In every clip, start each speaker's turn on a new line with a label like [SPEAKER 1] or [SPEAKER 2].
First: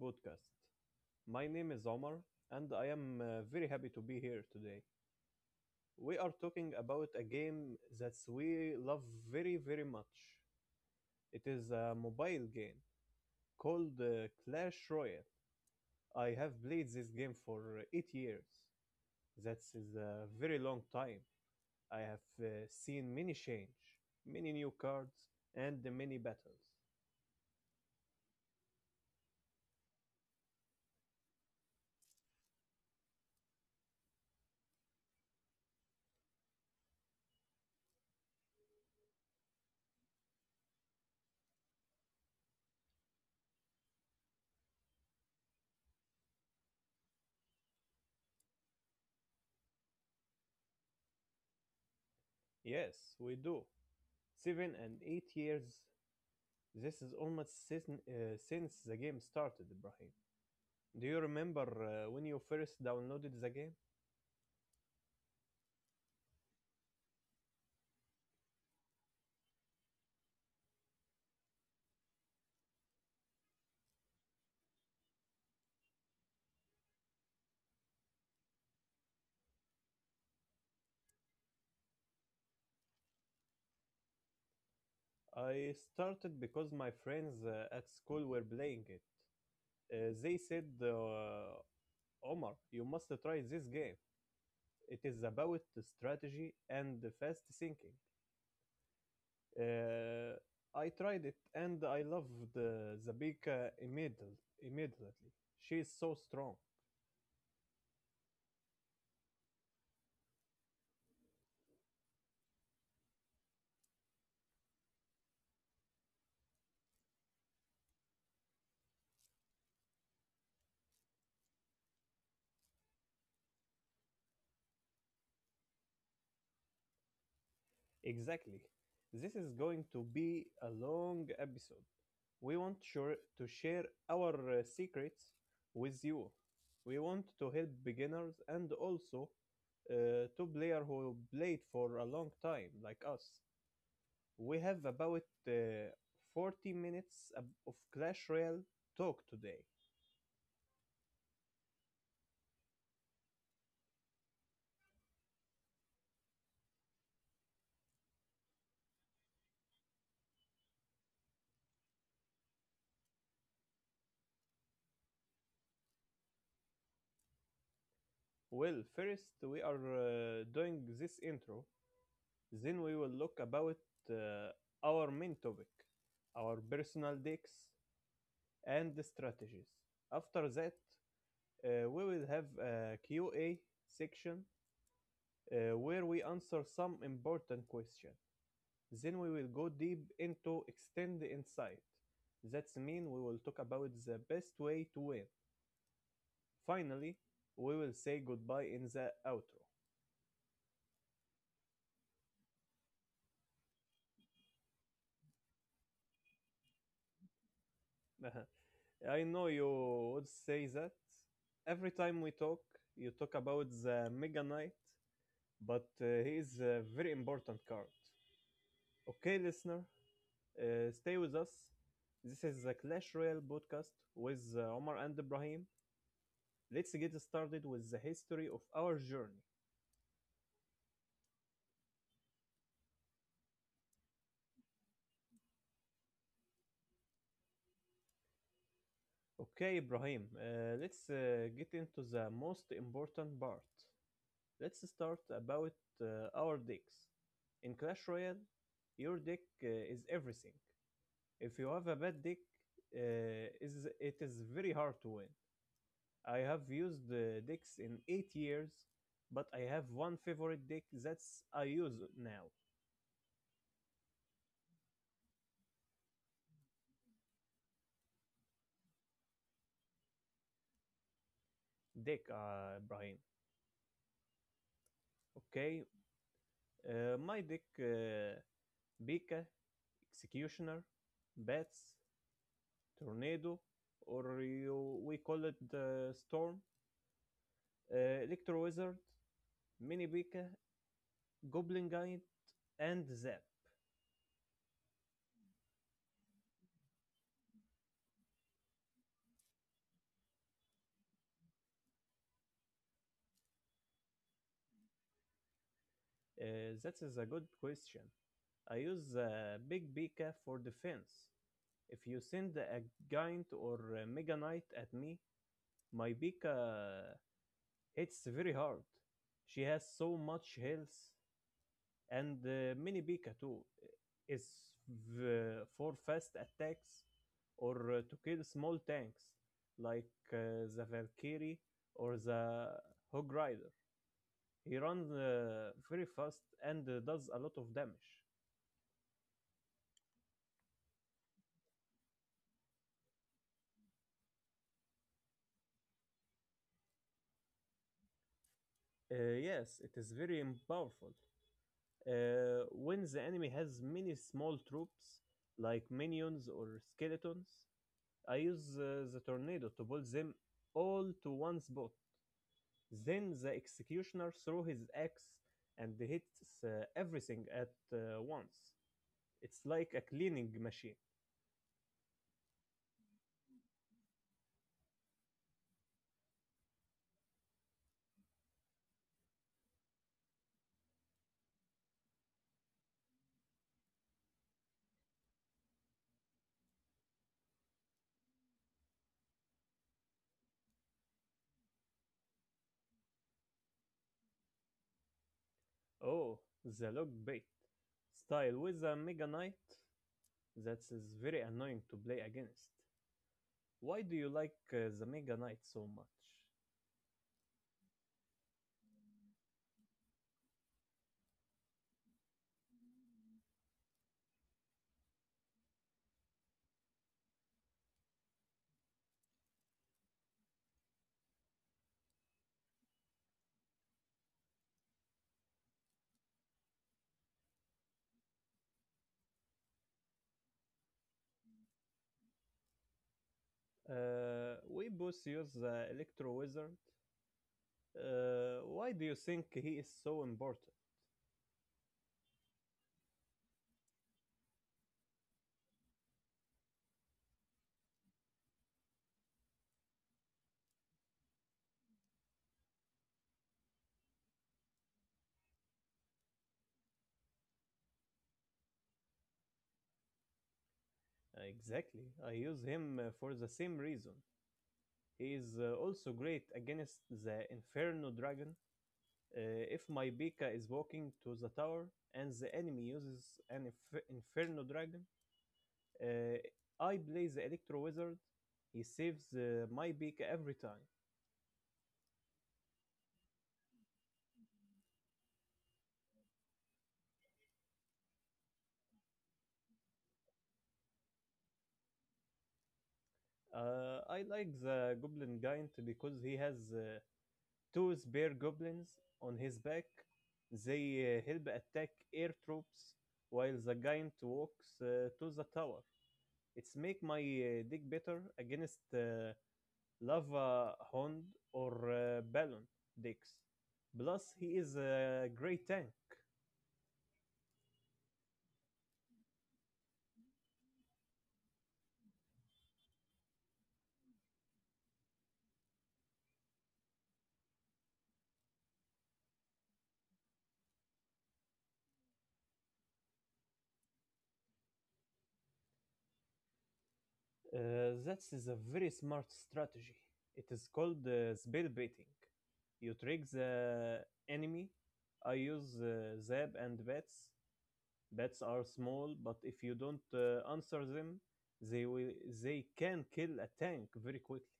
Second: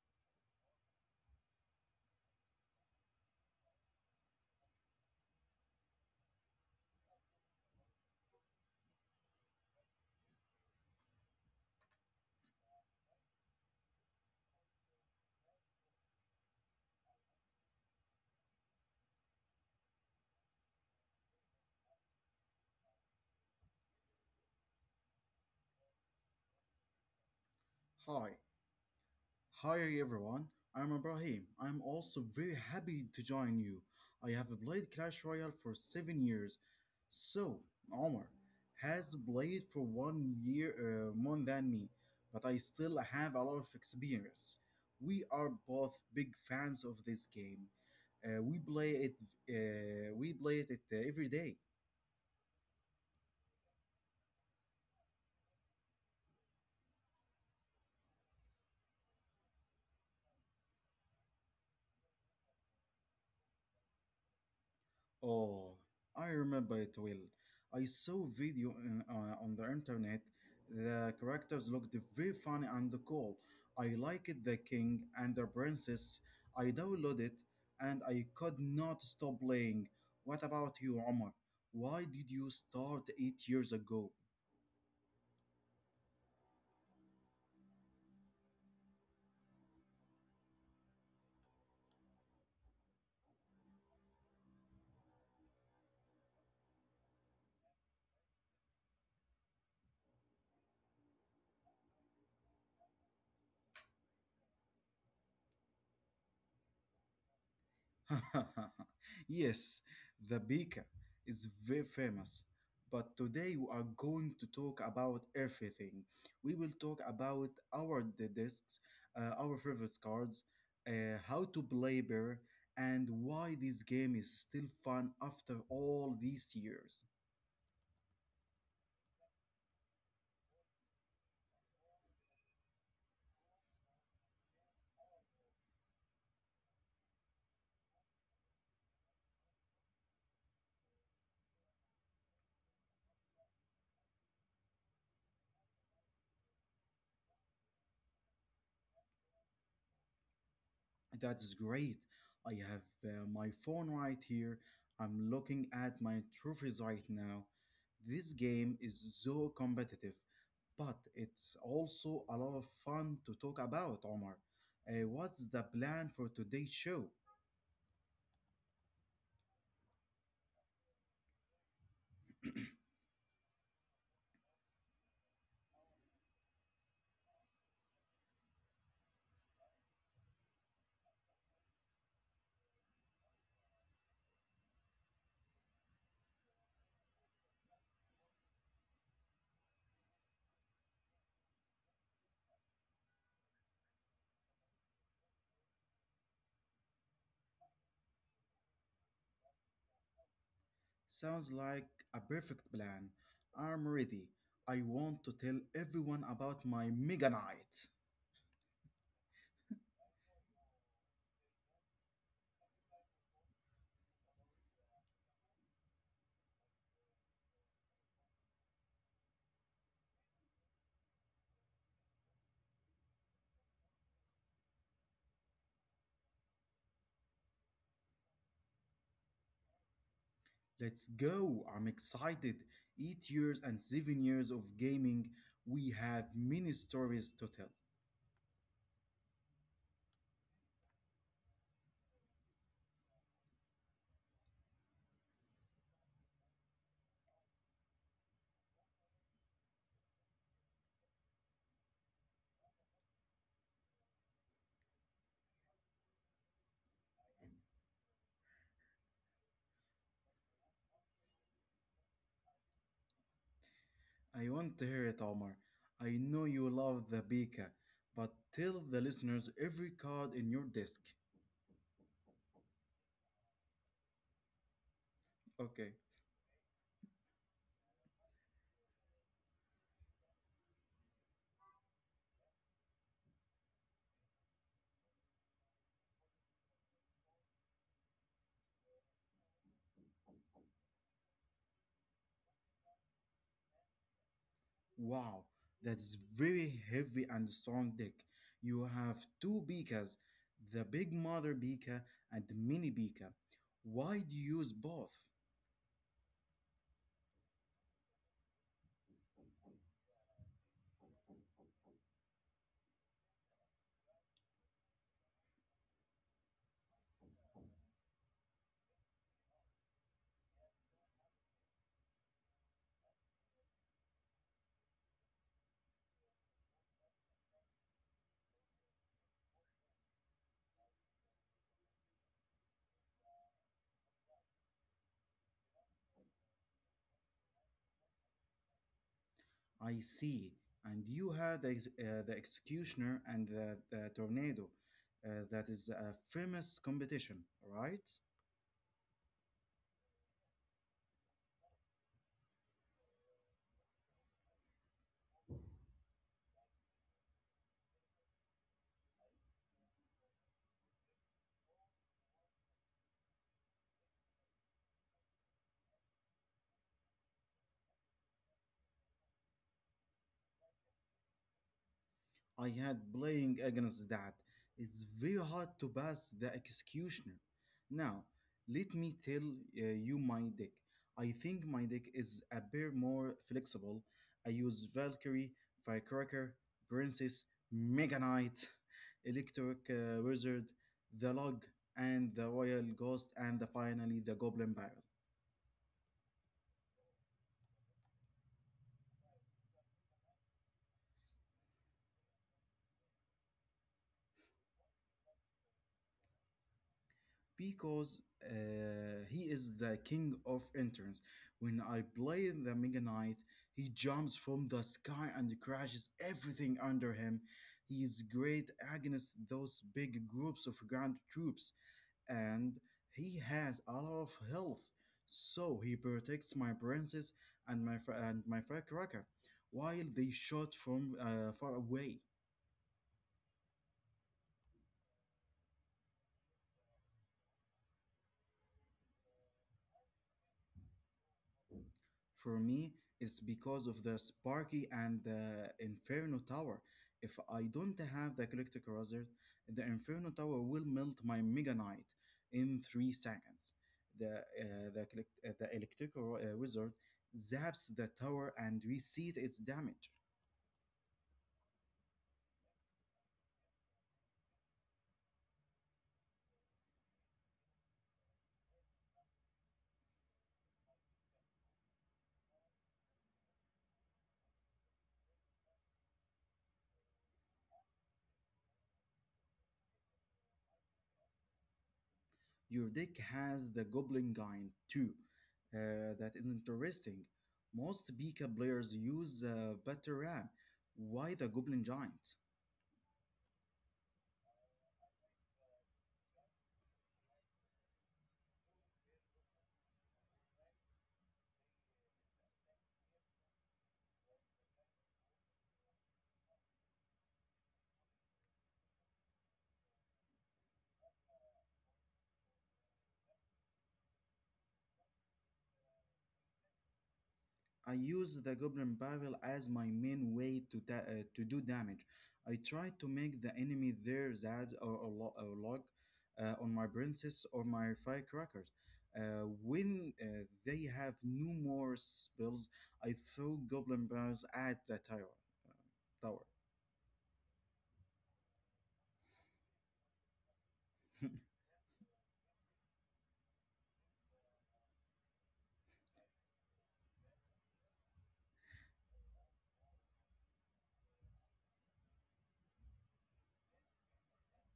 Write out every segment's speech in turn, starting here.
[SPEAKER 1] podcast. My name is Omar, and I am very happy to be here today. We are talking about a game that we love very, very much. It is a mobile game called Clash Royale. I have played this game for 8 years. That is a very long time. I have seen many change, many new cards, and many battles.
[SPEAKER 2] Hi, hi everyone. I'm Ibrahim. I'm also very happy to join you. I have played Clash Royale for 7 years. So, Omar has played for one year more than me, but I still have a lot of experience. We are both big fans of this game. We play it. We play it every day.
[SPEAKER 1] Yes, we do. 7 and 8 years. This is almost since the game started, Ibrahim. Do you remember when you first downloaded the game?
[SPEAKER 2] Oh, I remember it well. I saw video on the internet. The characters looked very funny and cool. I liked the king and the princess. I downloaded it and I could not stop playing. What about you, Omar? Why did you start 8 years ago?
[SPEAKER 1] I started because my friends at school were playing it. They said, Omar, you must try this game. It is about the strategy and fast thinking. Uh, I tried it and I loved immediately. She is so strong.
[SPEAKER 2] Yes, the beaker is very famous. But today we are going to talk about everything. We will talk about our the discs, our favorite cards, how to play bear, and why this game is still fun after all these years.
[SPEAKER 1] Exactly. This is going to be a long episode. We want sure to share our secrets with you. We want to help beginners and also to players who played for a long time like us. We have about uh, 40 minutes of Clash Royale talk today.
[SPEAKER 2] That's great. I have my phone right here. I'm looking at my trophies right now. This game is so competitive. But it's also a lot of fun to talk about, Omar. What's the plan for today's show?
[SPEAKER 1] Well, first we are doing this intro, then we will look about uh, our main topic, our personal decks and strategies. After that, we will have a Q&A section where we answer some important questions. Then we will go deep into extend the insight. That's mean we will talk about the best way to win. Finally, we will say goodbye in the outro.
[SPEAKER 2] Sounds like a perfect plan. I'm ready. I want to tell everyone about my mega night.
[SPEAKER 1] I know you would say that every time we talk, you talk about the Mega Knight, but he is a very important card. Okay, listener, stay with us. This is the Clash Royale podcast with Omar and Ibrahim. Let's get started with the history of our journey.
[SPEAKER 2] Let's go. I'm excited. 8 years and 7 years of gaming. We have many stories to tell.
[SPEAKER 1] Okay, Ibrahim, let's get into the most important part. Let's start about our decks. In Clash Royale, your deck is everything. If you have a bad deck, uh, is it is very hard to win. I have used the decks in 8 years, but I have one favorite deck that's I use now.
[SPEAKER 2] I want to hear it, Omar. I know you love the beaker, but tell the listeners every card in your desk.
[SPEAKER 1] Deck, Brian.
[SPEAKER 2] Okay.
[SPEAKER 1] Okay, my deck, Pika, Executioner, Bats, Tornado, or you, we call it the Storm, Electro Wizard, Mini Pika, Goblin Guide, and Zap.
[SPEAKER 2] Wow, that's very heavy and strong deck. You have two beakers, the big mother beaker and the mini beaker. Why do you use both?
[SPEAKER 1] That is a good question. I use Big Pika for defense. If you send a Giant or a Mega Knight at me, my Pika hits very hard. She has so much health, and Mini Pika too is for fast attacks or to kill small tanks like the Valkyrie or the Hog Rider. He runs very fast and does a lot of damage.
[SPEAKER 2] I see. And you had the executioner and the tornado. That is a famous competition, right?
[SPEAKER 1] Yes, it is very powerful. When the enemy has many small troops, like minions or skeletons, I use the tornado to pull them all to one spot. Then the executioner throws his axe and hits everything at once. It's like a cleaning machine.
[SPEAKER 2] I had playing against that. It's very hard to pass the executioner. Now, let me tell you my deck. I think my deck is a bit more flexible. I use Valkyrie, Firecracker, Princess, Mega Knight, Electric Wizard, the Log, and the Royal Ghost, and finally the Goblin Baron.
[SPEAKER 1] Oh, the log bait style with a Mega Knight, that is very annoying to play against. Why do you like the Mega Knight so much?
[SPEAKER 2] Because he is the king of interns. When I play the Mega Knight, he jumps from the sky and crashes everything under him. He is great against those big groups of ground troops and he has a lot of health. So he protects my princess and and my firecracker while they shot from far away.
[SPEAKER 1] We both use the Electro Wizard. Why do you think he is so important?
[SPEAKER 2] For me, it's because of the Sparky and the Inferno Tower. If I don't have the Galactic Razor, the Inferno Tower will melt my Mega Knight in 3 seconds. The, elect- the electric ro- wizard zaps the tower and reset its damage.
[SPEAKER 1] Exactly. I use him for the same reason. He is also great against the Inferno Dragon. Uh, if my Bika is walking to the tower and the enemy uses an Inferno Dragon, uh, I play the Electro Wizard. He saves my Bika every time.
[SPEAKER 2] Your deck has the Goblin Giant too. That is interesting. Most Bika players use Batter ram. Why the Goblin Giant?
[SPEAKER 1] I like the Goblin Giant because he has two spear goblins on his back. They help attack air troops while the giant walks to the tower. It's make my deck better against Lava Hound or Balloon decks. Plus, he is a great tank.
[SPEAKER 2] I use the goblin barrel as my main way to to do damage. I try to make the enemy their Zad or log on my princess or my firecrackers. When they have no more spells, I throw goblin barrels at the tower.
[SPEAKER 1] That is a very smart strategy. It is called spell baiting. You trick the enemy. I use Zab and Bats. Bats are small, but if you don't answer them, they will they can kill a tank very quickly.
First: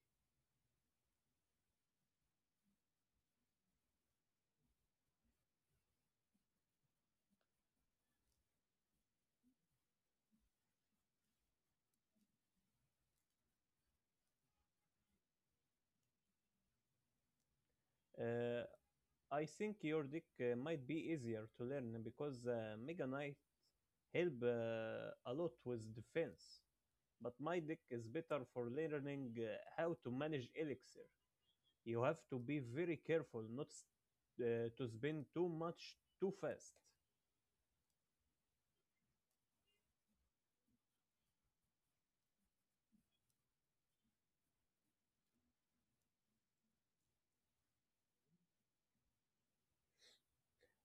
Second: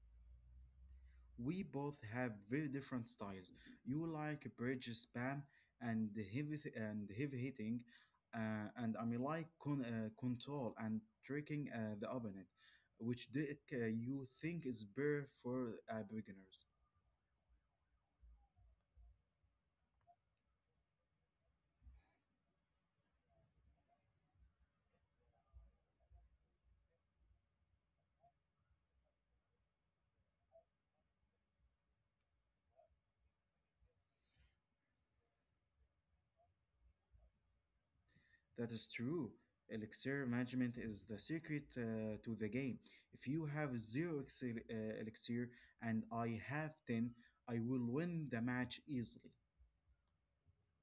[SPEAKER 2] We both have very different styles. You like bridge spam and the heavy hitting, and I mean like control and tricking the opponent, which deck you think is better for beginners.
[SPEAKER 1] Uh, I think your deck might be easier to learn because Mega Knight help a lot with defense. But my deck is better for learning how to manage elixir. You have to be very careful not to spend too much too fast.
[SPEAKER 2] That is true. Elixir management is the secret to the game. If you have zero elixir and I have 10, I will win the match easily.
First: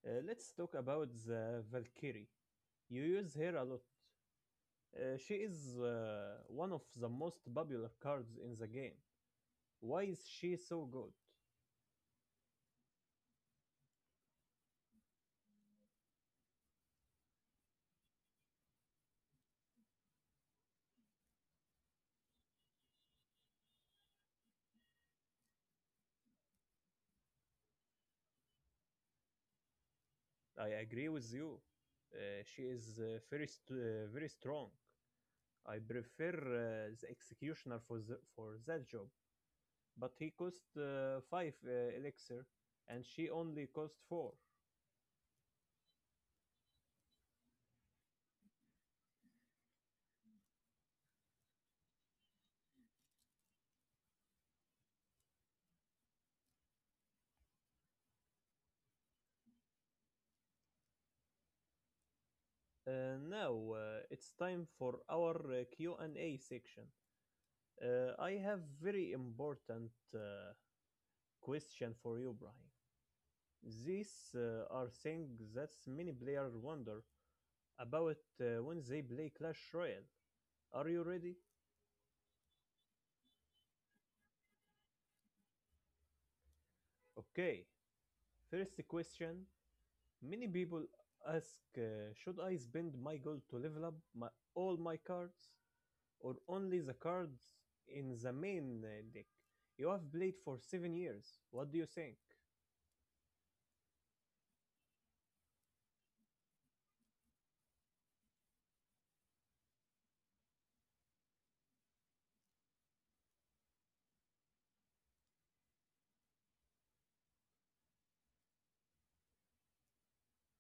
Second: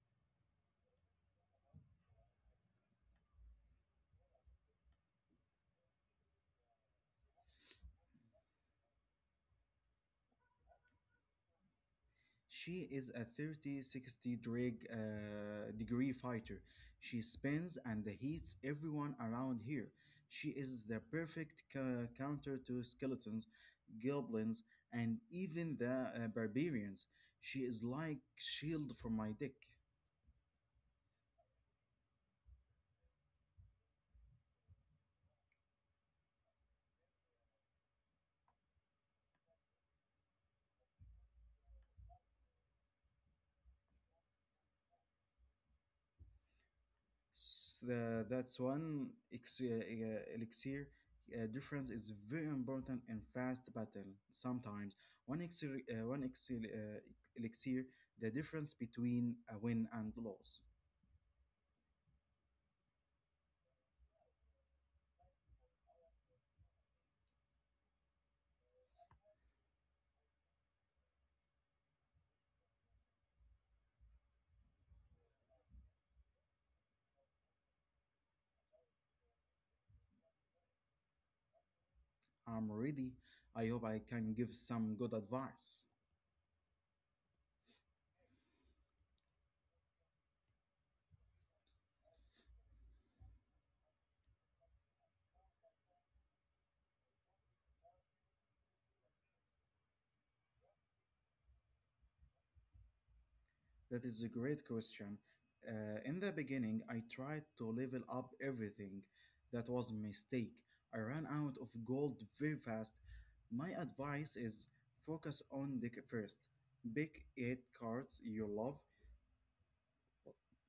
[SPEAKER 1] Let's talk about the Valkyrie. You use her a lot. She is one of the most popular cards in the game. Why is she so good?
[SPEAKER 2] She is a 3060 degree fighter. She spins and heats everyone around here. She is the perfect counter to skeletons, goblins, and even the barbarians. She is like shield for my deck.
[SPEAKER 1] I agree with you. She is very strong. I prefer the executioner for that job, but he cost 5 elixir and she only cost 4.
[SPEAKER 2] That's one elixir difference is very important in fast battle sometimes one elixir, elixir the difference between a win and loss.
[SPEAKER 1] Uh, now it's time for our Q&A section. I have very important question for you, Brian. These are things that many players wonder about when they play Clash Royale. Are you ready?
[SPEAKER 2] I'm ready. I hope I can give some good advice.
[SPEAKER 1] Okay, first question. Many people ask should I spend my gold to level up my, all my cards or only the cards in the main deck? You have played for 7 years. What do you think?
[SPEAKER 2] That is a great question. In the beginning, I tried to level up everything. That was a mistake. I ran out of gold very fast. My advice is focus on the first. Pick 8 cards you love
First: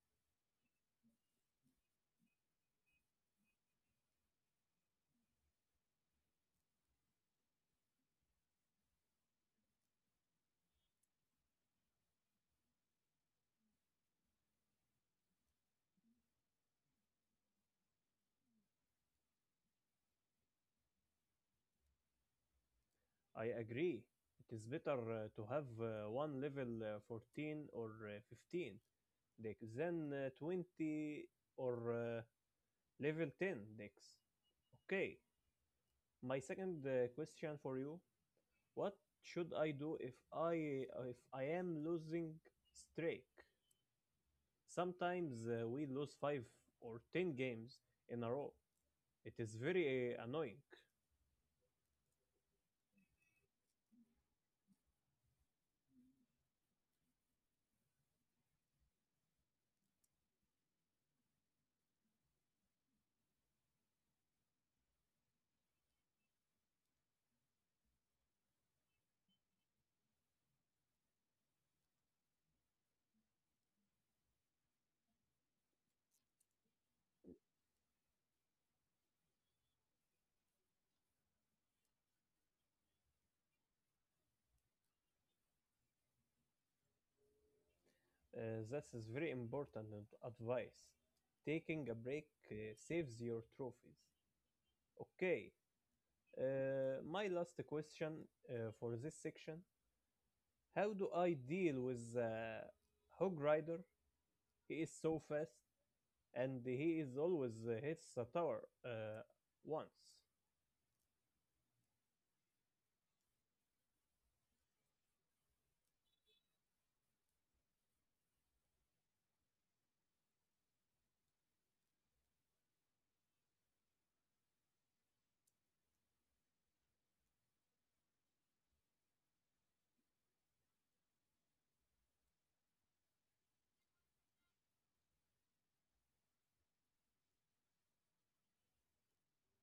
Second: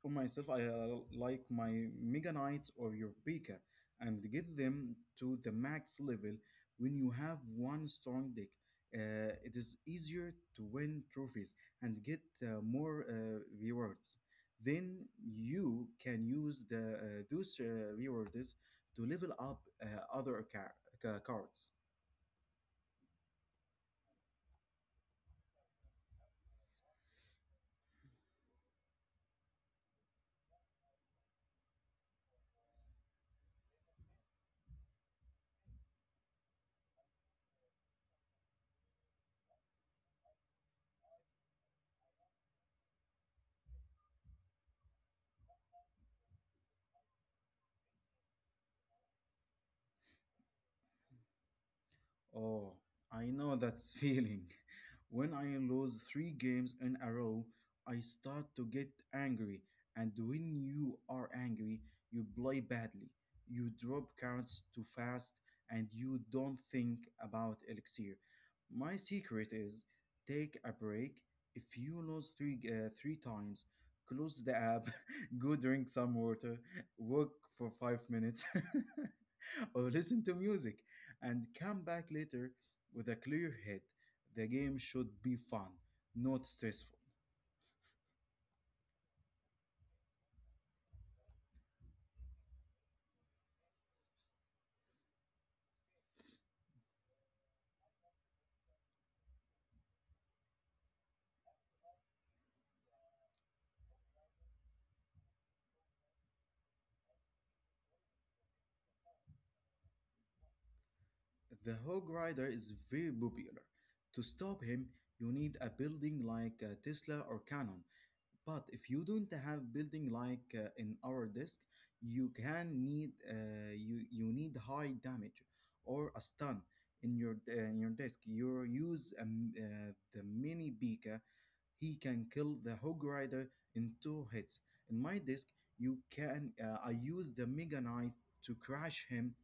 [SPEAKER 2] for myself, I like my Mega Knight or your Pika and get them to the max level when you have one strong deck. It is easier to win trophies and get more rewards. Then you can use the those rewards to level up cards.
[SPEAKER 1] I agree. It is better to have one level 14 or 15 decks, then 20 or level 10 decks. Okay, my second question for you: What should I do if I am losing streak? Sometimes we lose 5 or 10 games in a row. It is very annoying.
[SPEAKER 2] Oh, I know that feeling. When I lose 3 games in a row, I start to get angry. And when you are angry, you play badly. You drop counts too fast and you don't think about elixir. My secret is take a break. If you lose three times, close the app, go drink some water, walk for 5 minutes, or listen to music and come back later with a clear head. The game should be fun, not stressful.
[SPEAKER 1] That is very important advice. Taking a break saves your trophies. Okay, my last question for this section. How do I deal with Hog Rider? He is so fast, and he is always hits a tower once.
[SPEAKER 2] The Hog Rider is very popular. To stop him, you need a building like a Tesla or Canon. But if you don't have building like in our disk, you can need you you need high damage or a stun in your disk. You use the mini beak. He can kill the Hog Rider in 2 hits. In my disc, you can I use the Mega Knight to crash him,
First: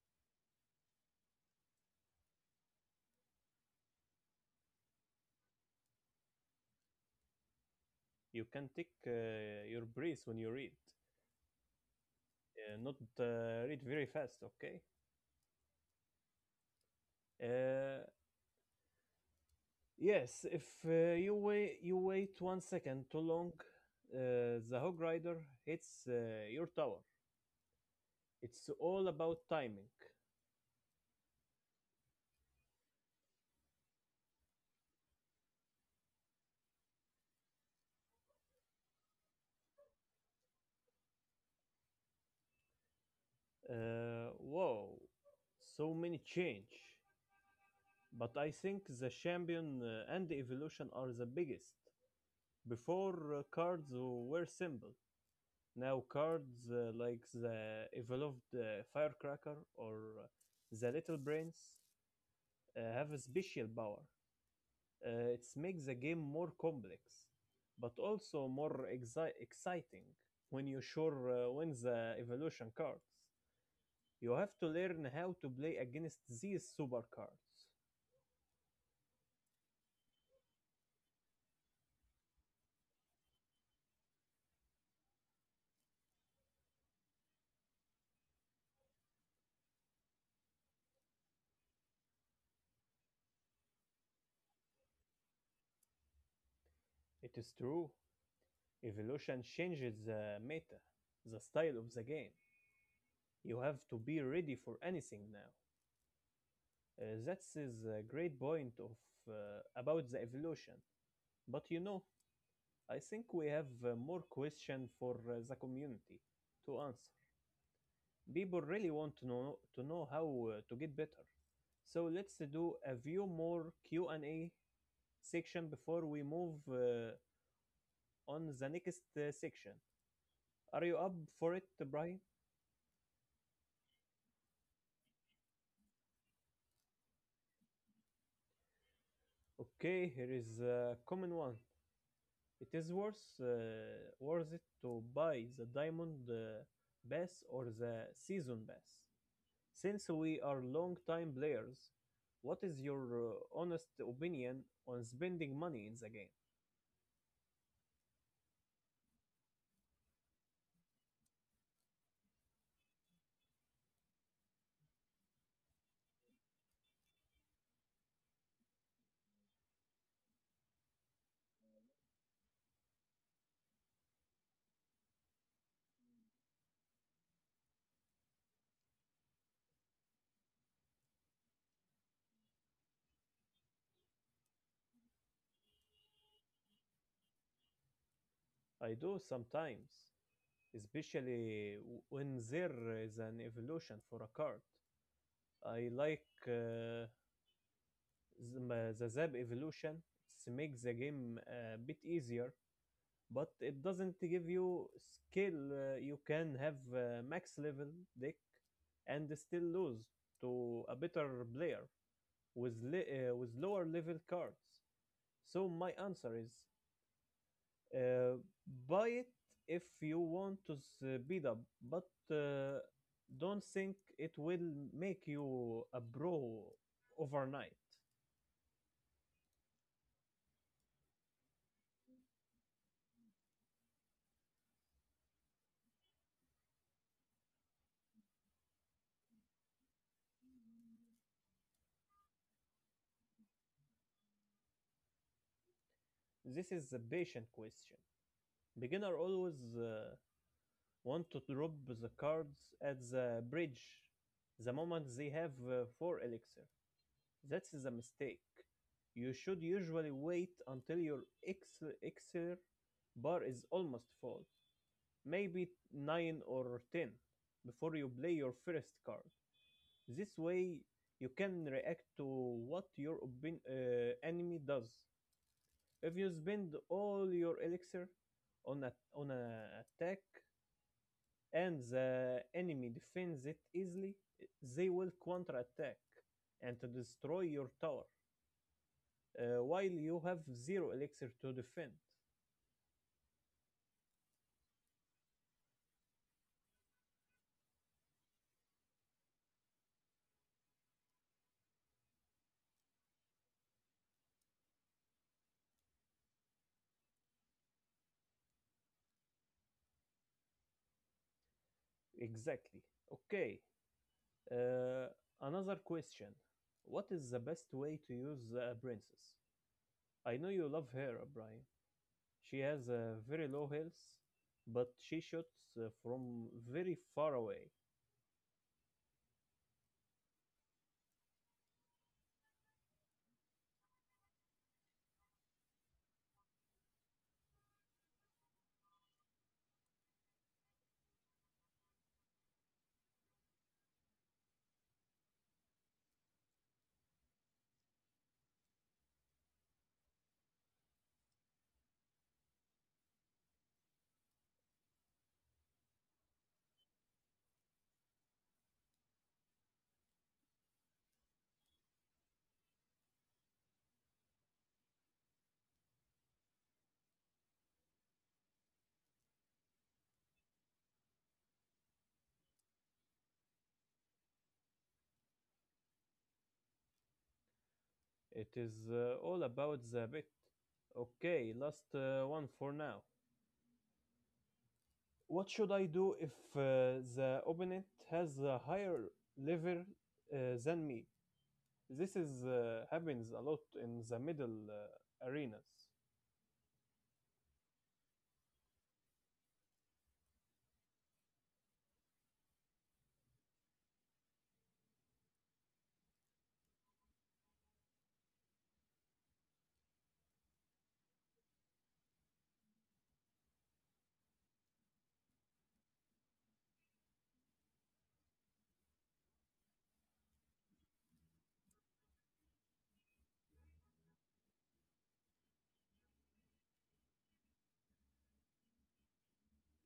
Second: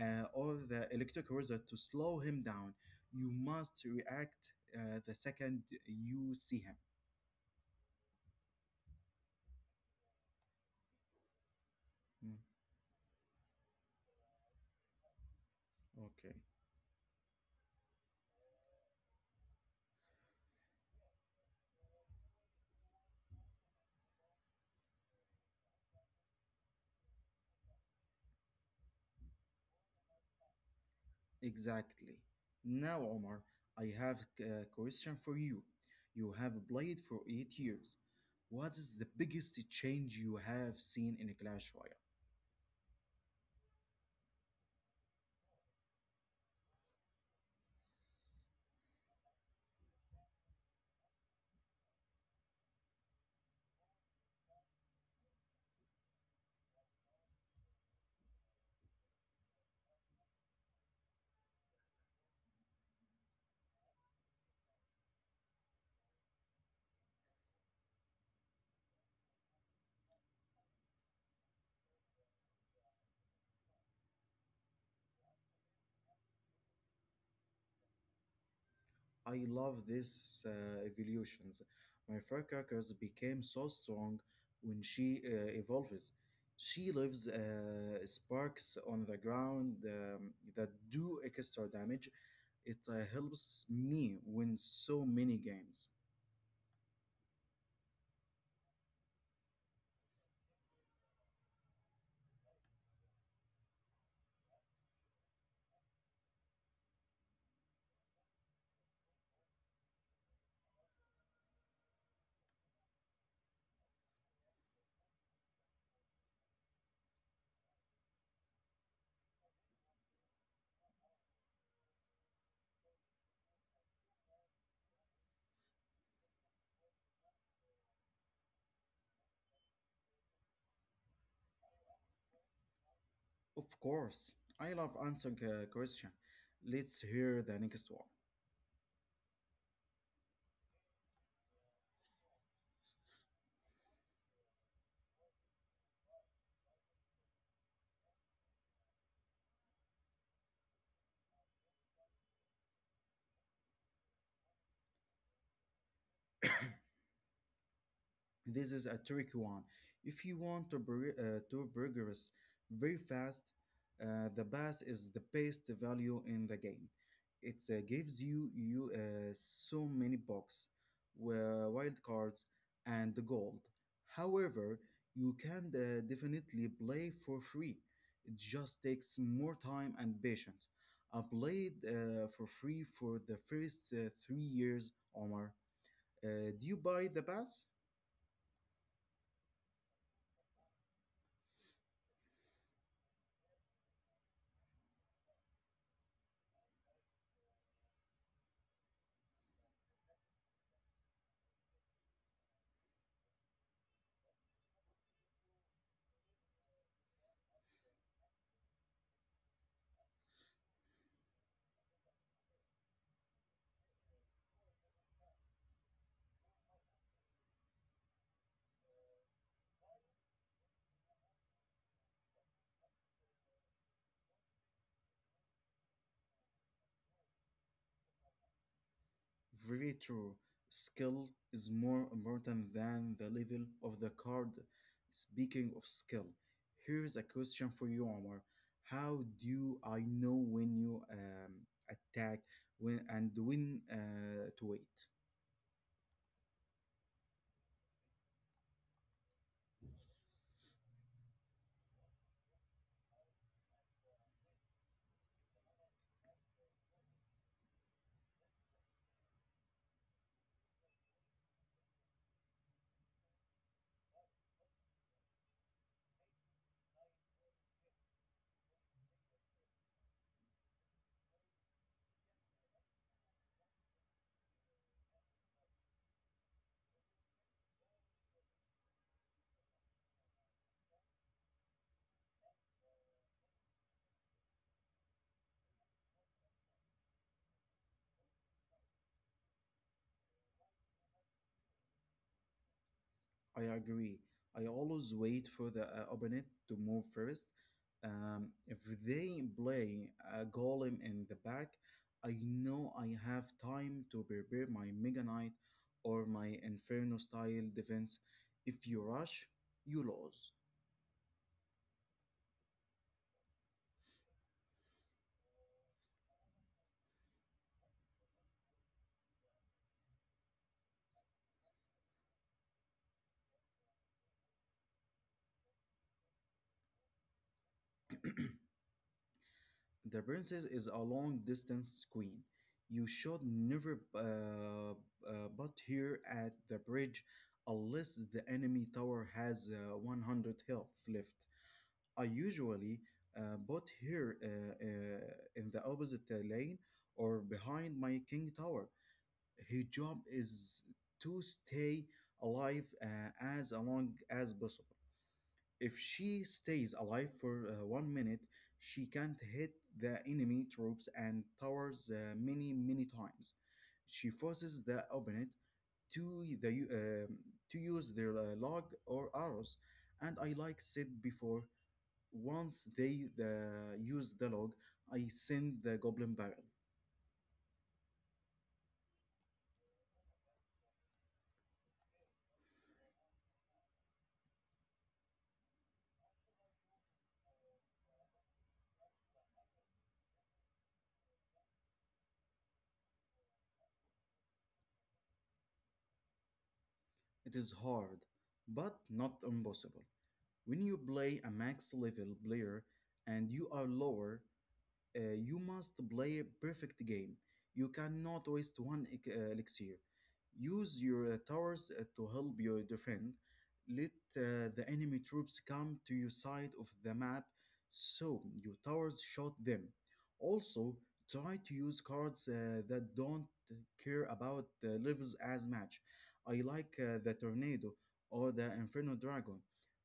[SPEAKER 2] or the Electric Wizard to slow him down. You must react the second you see him.
[SPEAKER 1] You can take your breath when you read.
[SPEAKER 2] Mm,
[SPEAKER 1] Not read very fast, okay?
[SPEAKER 2] okay.
[SPEAKER 1] Uh, yes, if you wait, you wait 1 second too long, the Hog Rider hits your tower. It's all about timing.
[SPEAKER 2] Exactly. Now, Omar, I have a question for you. You have played for 8 years. What is the biggest change you have seen in Clash Royale?
[SPEAKER 1] Whoa, so many change. But I think the Champion and the Evolution are the biggest. Before cards were simple. Now cards like the evolved Firecracker or uh, the Little Brains have a special power. It makes the game more complex, but also more exciting. When you sure win the evolution cards, you have to learn how to play against these super cards.
[SPEAKER 2] I love these evolutions. My firecrackers became so strong when she evolves. She leaves sparks on the ground that do extra damage. It helps me win so many games.
[SPEAKER 1] It is true. Evolution changes the meta, the style of the game. You have to be ready for anything now. That's is a great point of uh, about the evolution. But you know, I think we have more question for the community to answer. People really want to know how to get better. So let's do a few more Q&A section before we move on the next section. Are you up for it, Brian?
[SPEAKER 2] Of course, I love answering question. Let's hear the next one.
[SPEAKER 1] Okay, here is a common one. It is worth it to buy the diamond pass or the season pass. Since we are long time players, what is your honest opinion on spending money in the game?
[SPEAKER 2] This is a tricky one. If you want to progress very fast, the pass is the best value in the game. It gives you so many bucks, wild cards, and gold. However, you can definitely play for free. It just takes more time and patience. I played for free for the first 3 years, Omar. Do you buy the pass?
[SPEAKER 1] I do sometimes, especially when there is an evolution for a card. I like the Zab evolution. It makes the game a bit easier but it doesn't give you skill. You can have max level deck and still lose to a better player with le- with lower level cards. So my answer is uh, buy it if you want to speed up, but don't think it will make you a pro overnight.
[SPEAKER 2] Very true. Skill is more important than the level of the card. Speaking of skill, here's a question for you, Omar. How do I know when you attack when and when to wait?
[SPEAKER 1] This is a patient question. Beginner always want to drop the cards at the bridge the moment they have 4 elixir. That's a mistake. You should usually wait until your elixir bar is almost full, maybe 9 or 10, before you play your first card. This way, you can react to what your enemy does. If you spend all your elixir on an attack and the enemy defends it easily, they will counterattack and to destroy your tower while you have zero elixir to defend.
[SPEAKER 2] I agree. I always wait for the opponent to move first. If they play a golem in the back, I know I have time to prepare my Mega Knight or my Inferno style defense. If you rush, you lose.
[SPEAKER 1] Exactly. Okay. Uh, Another question. What is the best way to use the princess? I know you love her, Brian. She has a very low health, but she shoots from very far away.
[SPEAKER 2] The princess is a long distance queen. You should never butt here at the bridge unless the enemy tower has 100 health left. I usually bought here in the opposite lane or behind my king tower. His job is to stay alive as long as possible. If she stays alive for 1 minute, she can't hit the enemy troops and towers many, many times. She forces the opponent to the u- um to use their log or arrows. And I like said before, once they use the log, I send the goblin barrel.
[SPEAKER 1] It is all about the bit. Okay, last one for now. What should I do if the opponent has a higher level uh, than me? This is happens a lot in the middle arenas.
[SPEAKER 2] It is hard, but not impossible. When you play a max level player and you are lower, you must play a perfect game. You cannot waste one elixir. Use your towers to help your defend. Let the enemy troops come to your side of the map so your towers shot them. Also, try to use cards that don't care about the levels as much. I like the Tornado or the Inferno Dragon.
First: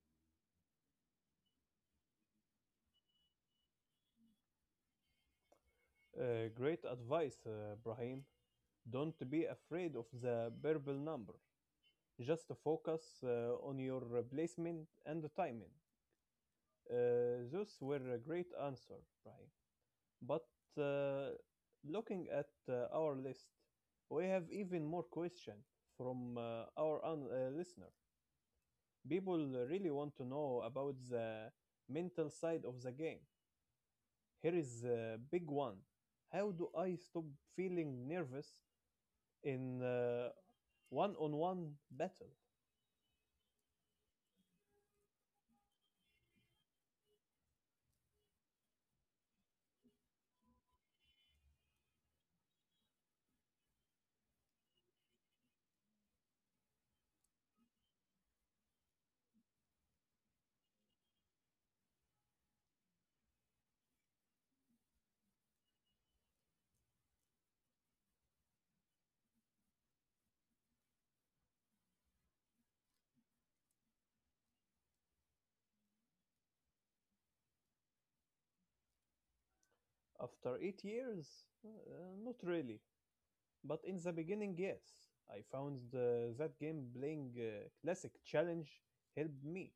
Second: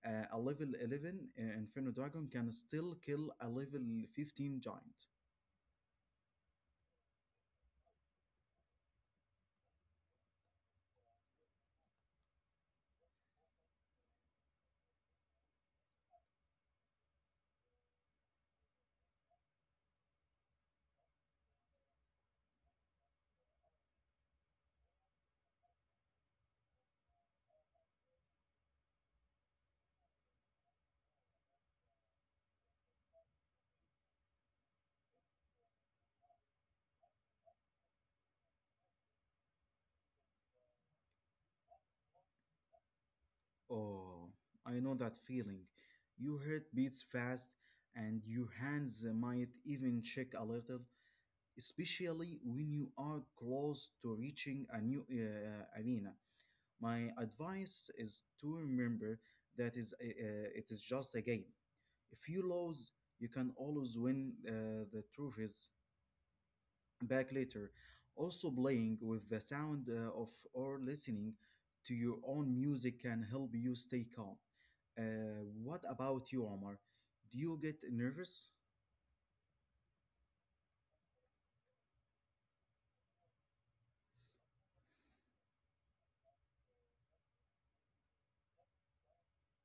[SPEAKER 2] A level 11 Inferno Dragon can still kill a level 15 giant.
[SPEAKER 1] Great advice, Brahim. Don't be afraid of the purple number. Just to focus on your placement and the timing. Those were a great answer, Brian. But looking at our list, we have even more questions from our listener. People really want to know about the mental side of the game. Here is a big one. How do I stop feeling nervous in one on one battle?
[SPEAKER 2] Oh, I know that feeling. Your heart beats fast and your hands might even shake a little, especially when you are close to reaching a new arena. My advice is to remember that is it is just a game. If you lose, you can always win the truth is back later. Also, playing with the sound of or listening to your own music can help you stay calm. What about you, Omar? Do you get nervous?
[SPEAKER 1] After 8 years? Not really. But in the beginning, yes, I found that game playing classic challenge helped me.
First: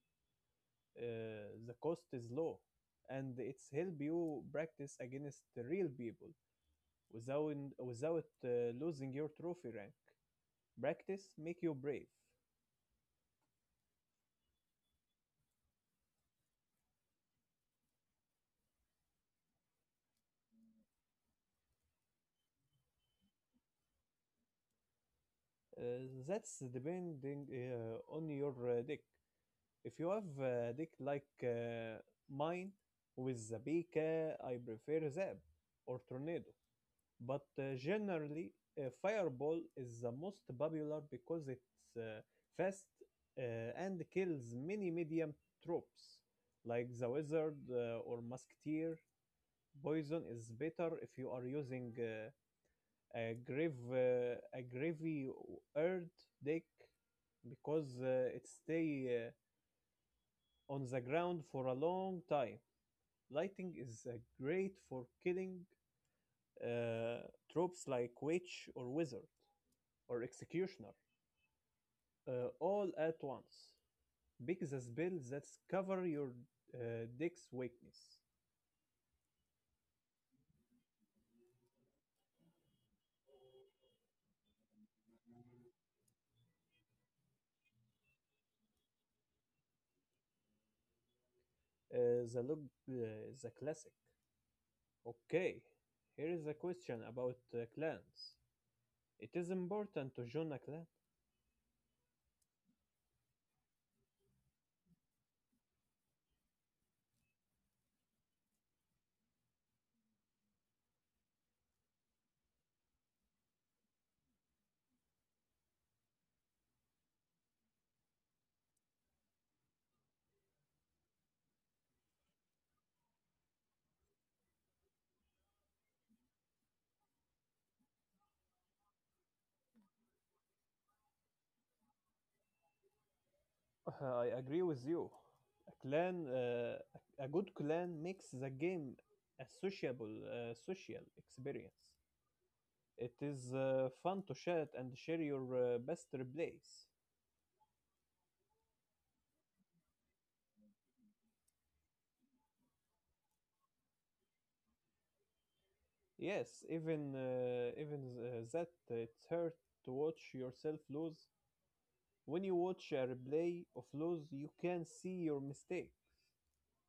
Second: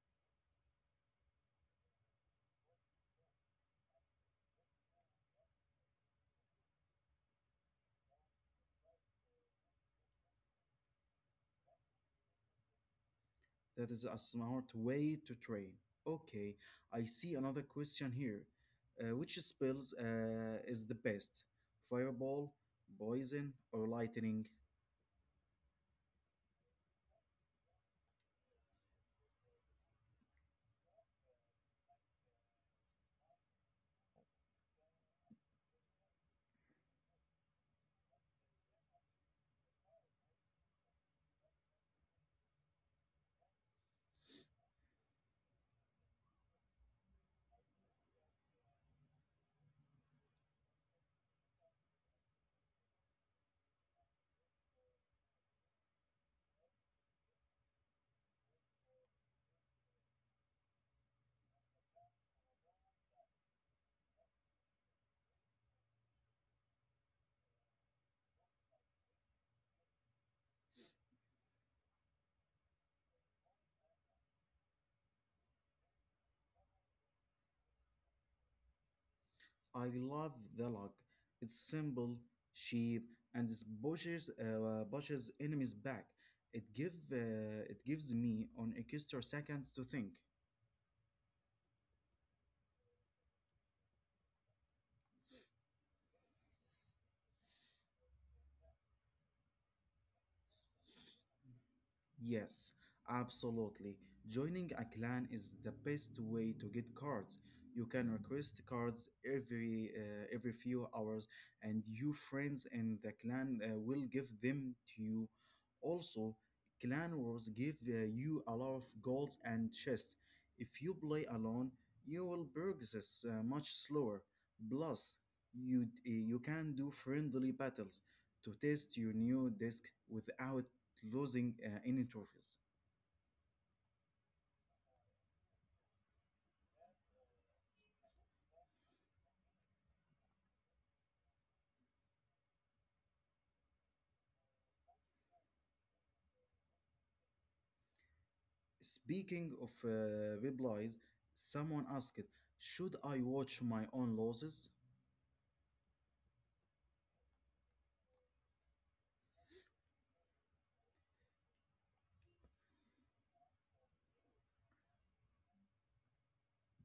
[SPEAKER 1] The cost is low, and it's help you practice against the real people without losing your trophy rank. Practice make you brave.
[SPEAKER 2] That is a smart way to train. Okay, I see another question here. Which spells is the best? Fireball, poison, or lightning?
[SPEAKER 1] That's depending on your deck. If you have a deck like mine with the Zabika, I prefer Zab or Tornado. But generally, Fireball is the most popular because it's uh, fast uh, and kills many medium troops, like the Wizard or Musketeer. Poison is better if you are using a gravy earth deck because it stay on the ground for a long time. Lighting is great for killing uh, tropes like witch or wizard or executioner all at once. Pick the spell that cover your deck's weakness.
[SPEAKER 2] I love the look. It's simple, cheap, and it pushes pushes enemies back. It gives me on extra seconds to think.
[SPEAKER 1] Uh, the log, uh, the classic. Okay, here is a question about clans. It is important to join a clan.
[SPEAKER 2] Yes, absolutely. Joining a clan is the best way to get cards. You can request cards every few hours, and your friends in the clan will give them to you. Also, clan wars give you a lot of goals and chests. If you play alone, you will progress much slower. Plus, you can do friendly battles to test your new deck without losing in interviews.
[SPEAKER 1] I agree with you. A clan, uh, a good clan makes the game a social experience. It is fun to chat and share your best plays.
[SPEAKER 2] Speaking of bib lies, someone asked, should I watch my own losses?
[SPEAKER 1] Yes, even that it's hurt to watch yourself lose. When you watch a replay of lose, you can see your mistake.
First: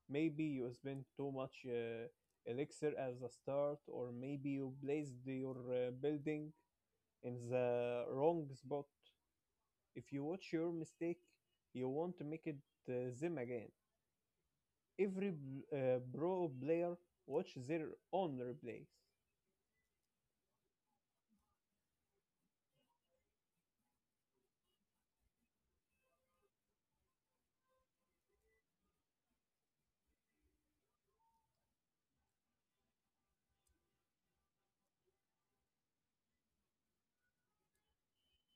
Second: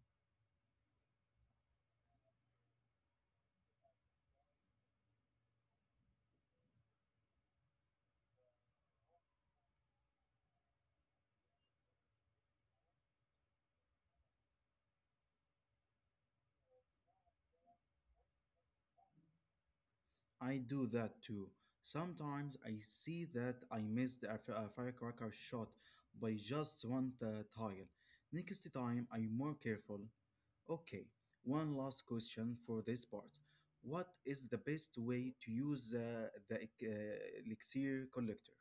[SPEAKER 1] Maybe you spent too much elixir as a start, or maybe you placed your building in the wrong spot. If you watch your mistake, you want to make it them again. Every pro player watch their own replays.
[SPEAKER 2] I do that too. Sometimes I see that I missed a firecracker shot by just one tile. Next time I'm more careful. Okay, one last question for this part. What is the best way to use the elixir collector?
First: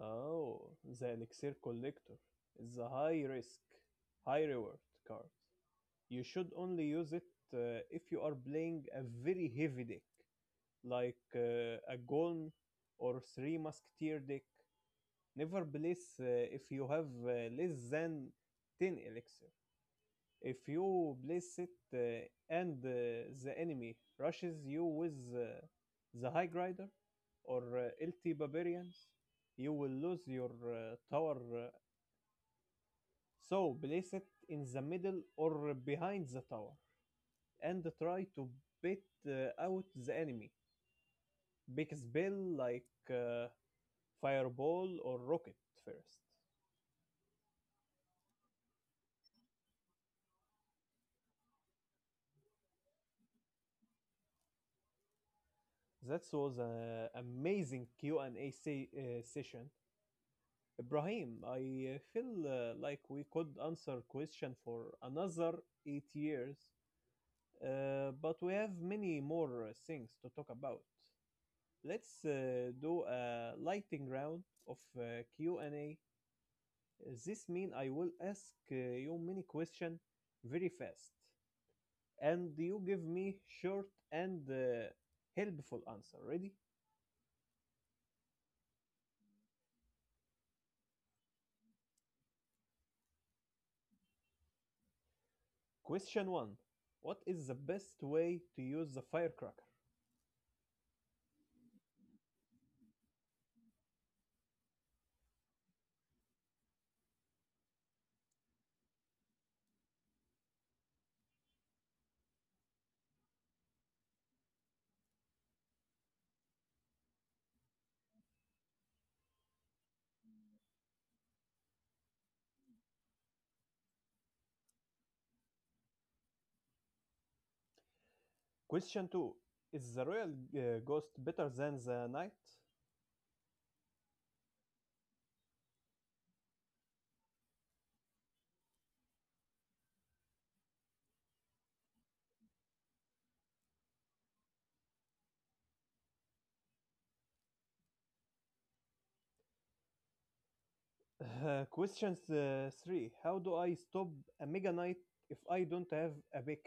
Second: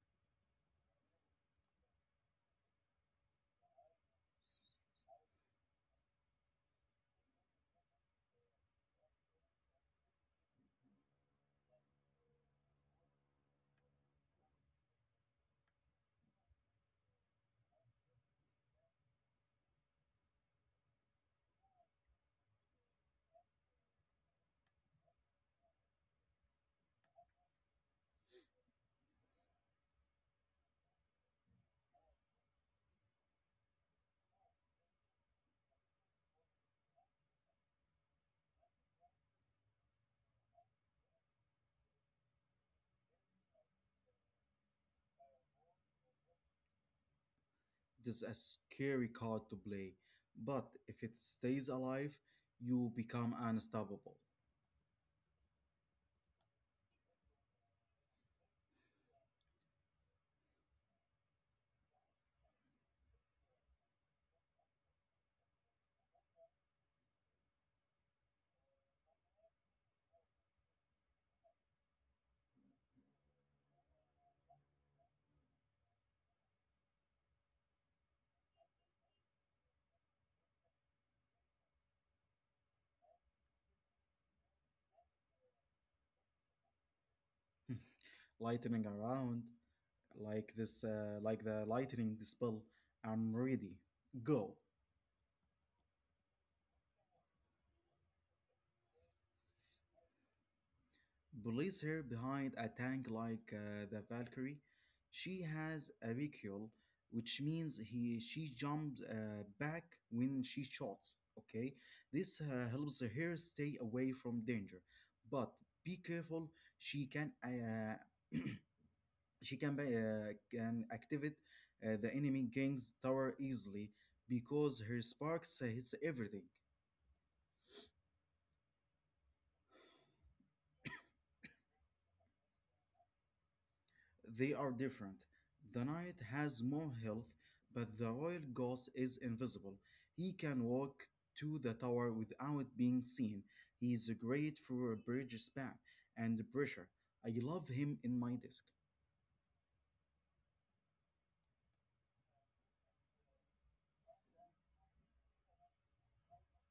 [SPEAKER 1] Oh, the Elixir Collector is a high risk, high reward card. You should only use it if you are playing a very heavy deck, like a Golem or Three Musketeer deck. Never place if you have less than 10 Elixir. If you place it and the enemy rushes you with the High Rider or LT Barbarians, you will lose your tower. So place it in the middle or behind the tower and try to bait out the enemy. Big spell like Fireball or Rocket first.
[SPEAKER 2] This is a scary card to play, but if it stays alive, you become unstoppable.
[SPEAKER 1] That was an amazing Q&A session, Ibrahim. I feel like we could answer question for another 8 years, but we have many more things to talk about. Let's do a lighting round of Q&A. This mean I will ask you many question very fast, and you give me short and helpful answer. Ready?
[SPEAKER 2] Lightning around like this, like the lightning spell. I'm ready. Go.
[SPEAKER 1] Question one: What is the best way to use the firecracker?
[SPEAKER 2] Police her behind a tank like the Valkyrie. She has a vehicle, which means he she jumps back when she shoots. Okay, this helps her stay away from danger, but be careful. She can can activate the enemy gang's tower easily because her sparks hits everything.
[SPEAKER 1] Question two: Is the royal ghost better than the knight?
[SPEAKER 2] They are different. The knight has more health, but the royal ghost is invisible. He can walk to the tower without being seen. He is great for bridge spam and pressure. I love him in my disc.
[SPEAKER 1] Question three: How do I stop a mega knight if I don't have a pick?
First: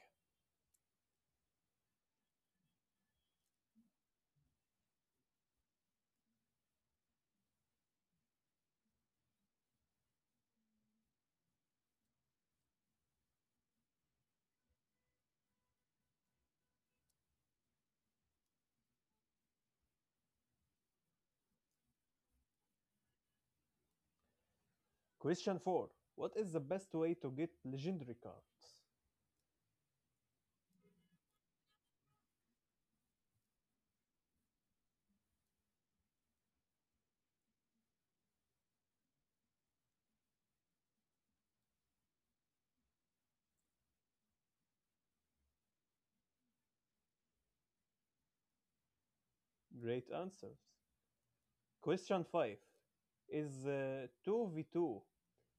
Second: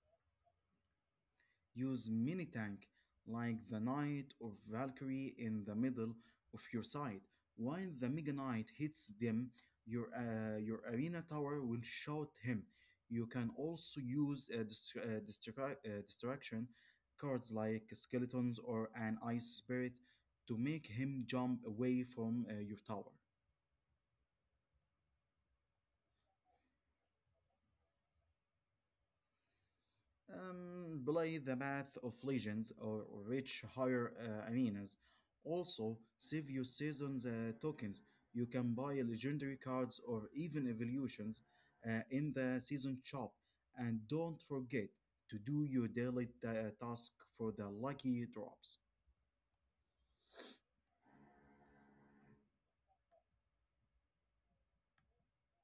[SPEAKER 2] Use mini tank like the knight or Valkyrie in the middle of your side. While the mega knight hits them, your arena tower will shoot him. You can also use distraction cards like skeletons or an ice spirit to make him jump away from your tower.
[SPEAKER 1] Question four: What is the best way to get legendary cards?
[SPEAKER 2] Play the path of legends or rich higher aminas. Also, save your season's tokens. You can buy legendary cards or even evolutions in the season shop. And don't forget to do your daily task for the lucky drops.
[SPEAKER 1] Great answers. Question five: Is 2v2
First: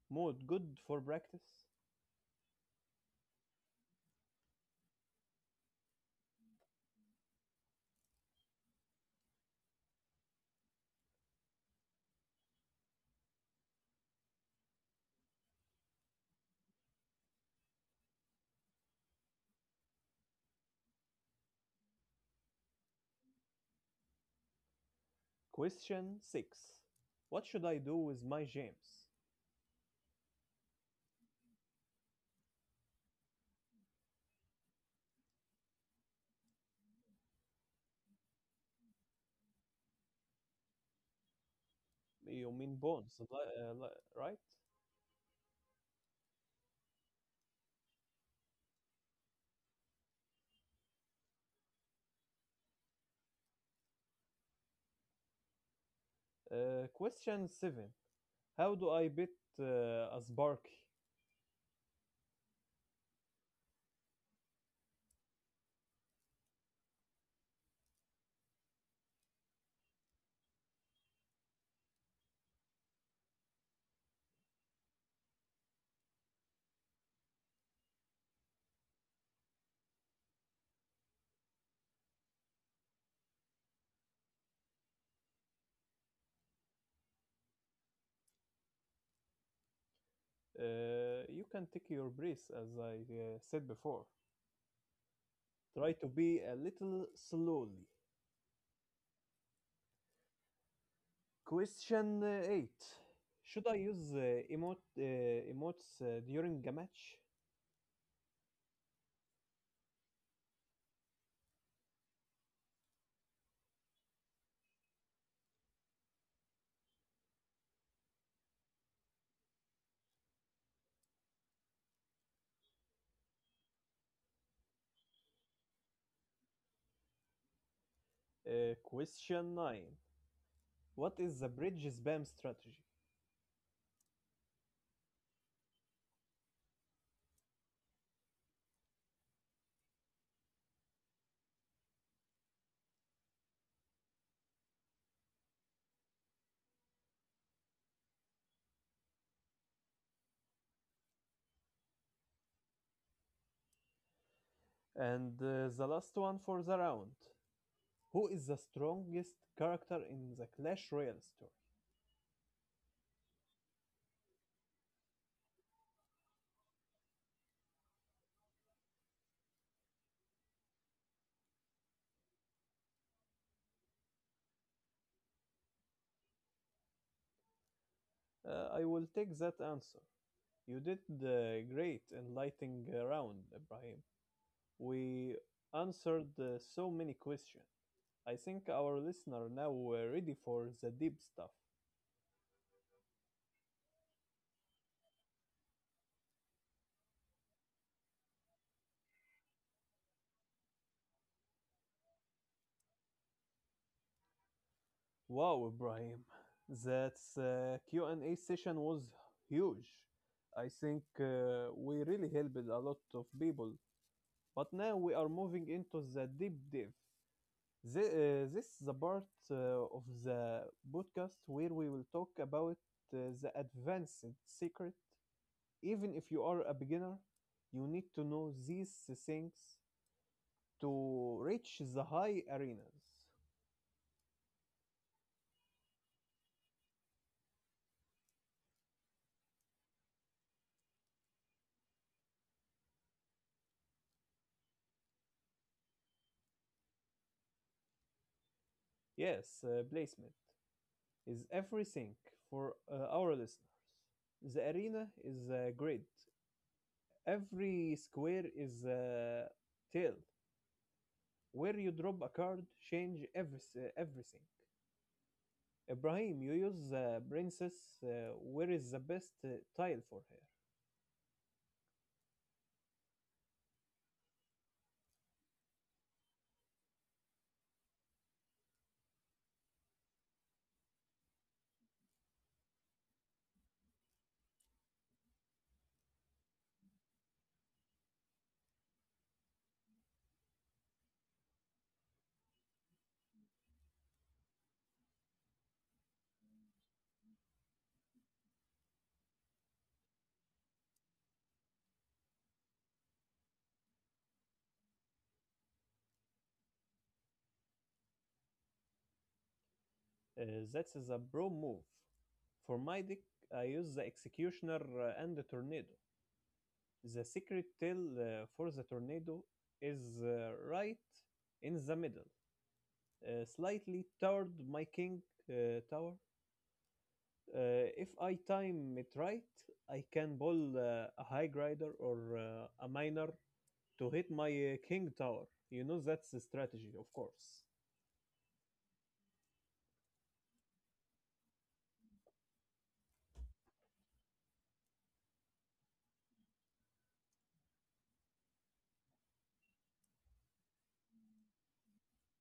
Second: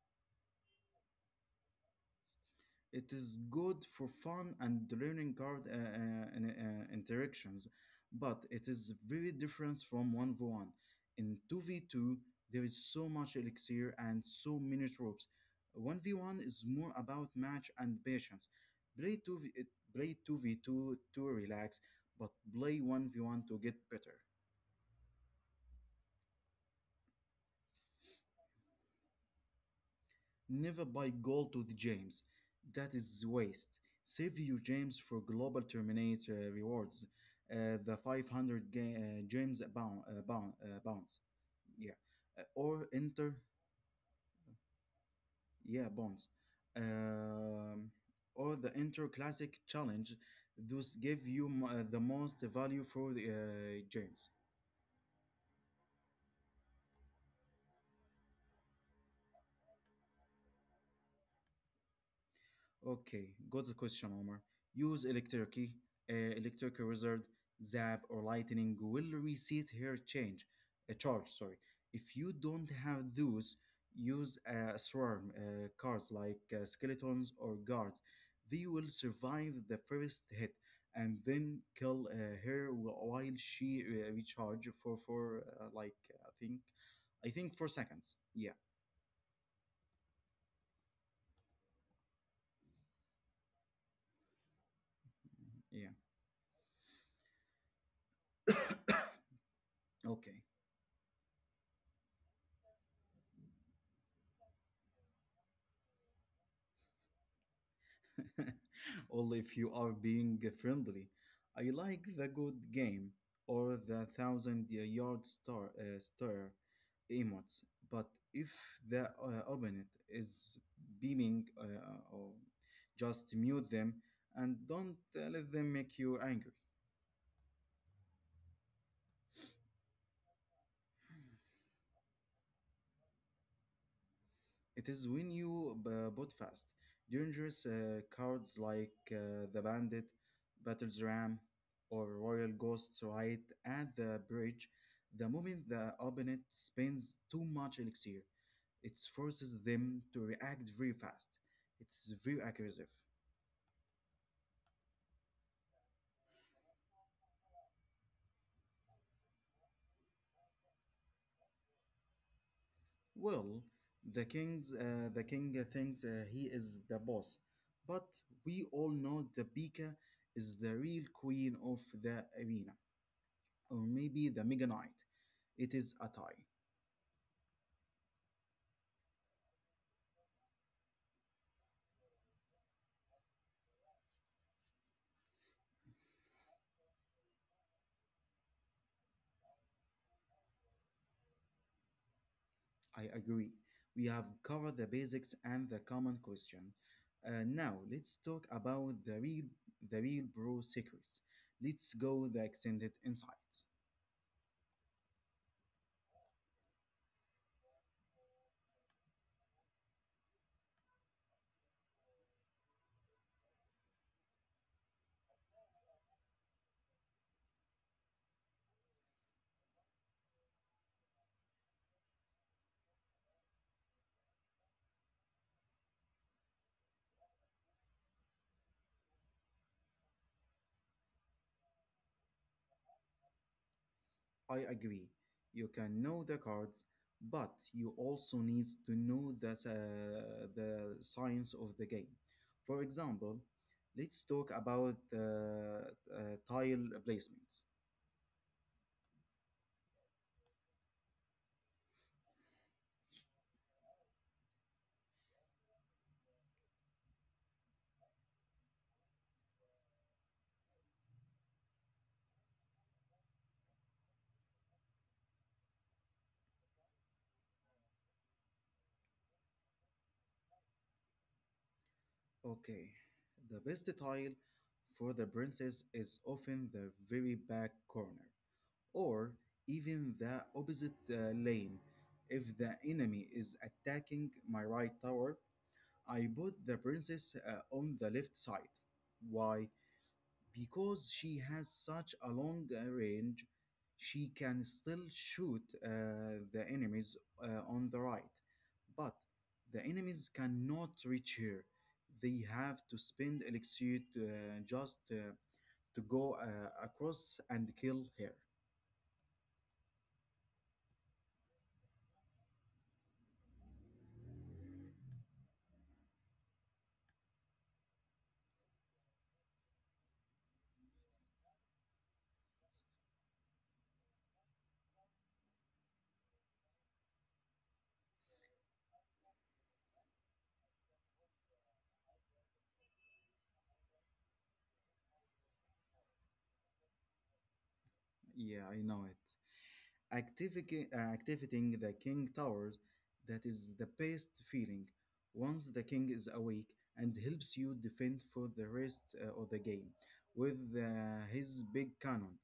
[SPEAKER 1] mode good for practice?
[SPEAKER 2] It is good for fun and learning card interactions, but it is very different from 1v1. In 2v2, there is so much elixir and so many tropes. 1v1 is more about match and patience. Play 2v, uh, Play 2v2 to relax, but play 1v1 to get better.
[SPEAKER 1] Question six: What should I do with my gems?
[SPEAKER 2] Never buy gold with James. That is waste. Save your James for global terminate rewards. The 500 James bound, bounds. Yeah.
[SPEAKER 1] You mean
[SPEAKER 2] Or
[SPEAKER 1] bones,
[SPEAKER 2] enter,
[SPEAKER 1] right?
[SPEAKER 2] yeah, bonds. Um, or the Inter Classic Challenge. Those give you the most value for the James.
[SPEAKER 1] Question seven: How do I beat a spark?
[SPEAKER 2] Okay, go to the question, Omar. Use electricity, electric wizard, zap, or lightning will reset her change, a charge. Sorry. If you don't have those, use a swarm cards like skeletons or guards. They will survive the first hit and then kill her while she recharge for like I think 4 seconds. Yeah,
[SPEAKER 1] You can take your breath, as I said before.
[SPEAKER 2] yeah.
[SPEAKER 1] Try to be a little slowly.
[SPEAKER 2] Okay.
[SPEAKER 1] Question 8: Should I use emotes during a match?
[SPEAKER 2] Only if you are being friendly. I like the good game or the thousand yard stare emotes, but if the opponent is beaming, or just mute them and don't let them make you angry.
[SPEAKER 1] Question 9: What is the bridge spam strategy?
[SPEAKER 2] It is when you boot fast. Dangerous cards like the Bandit, Battle's Ram, or Royal Ghosts right at the bridge. The moment the opponent spends too much elixir, it forces them to react very fast. It's very aggressive.
[SPEAKER 1] And the last one for the round: Who is the strongest character in the Clash Royale story?
[SPEAKER 2] Well, the king thinks he is the boss, but we all know the Pika is the real queen of the arena, or maybe the Mega Knight. It is a tie.
[SPEAKER 1] I will take that answer. You did the great enlightening round, Ibrahim. We answered so many questions. I think our listener now ready for the deep stuff.
[SPEAKER 2] I agree. We have covered the basics and the common question. Now let's talk about the real bro secrets. Let's go the extended insights.
[SPEAKER 1] Wow, Ibrahim, that Q&A session was huge. I think we really helped a lot of people. But now we are moving into the deep dive. This is the part of the podcast where we will talk about the advanced secret. Even if you are a beginner, you need to know these things to reach the high arenas.
[SPEAKER 2] I agree. You can know the cards, but you also need to know the science of the game. For example, let's talk about tile placement.
[SPEAKER 1] Yes, placement is everything for our listeners. The arena is a grid. Every square is a tail. Where you drop a card, change everything. Ibrahim, you use the princess. Where is the best tile for her?
[SPEAKER 2] Okay, the best tile for the princess is often the very back corner, or even the opposite lane. If the enemy is attacking my right tower, I put the princess on the left side. Why? Because she has such a long range, she can still shoot the enemies on the right, but the enemies cannot reach her. They have to spend elixir just uh, to go across and kill her.
[SPEAKER 1] Uh, that's a bro move. For my deck, I use the Executioner and the Tornado. The secret tail for the Tornado is right in the middle, slightly toward my king tower. If I time it right, I can pull a high grider or a miner to hit my king tower. You know that's the strategy, of course.
[SPEAKER 2] Yeah, I know it. Activating the king towers, that is the best feeling. Once the king is awake and helps you defend for the rest of the game with his big cannon.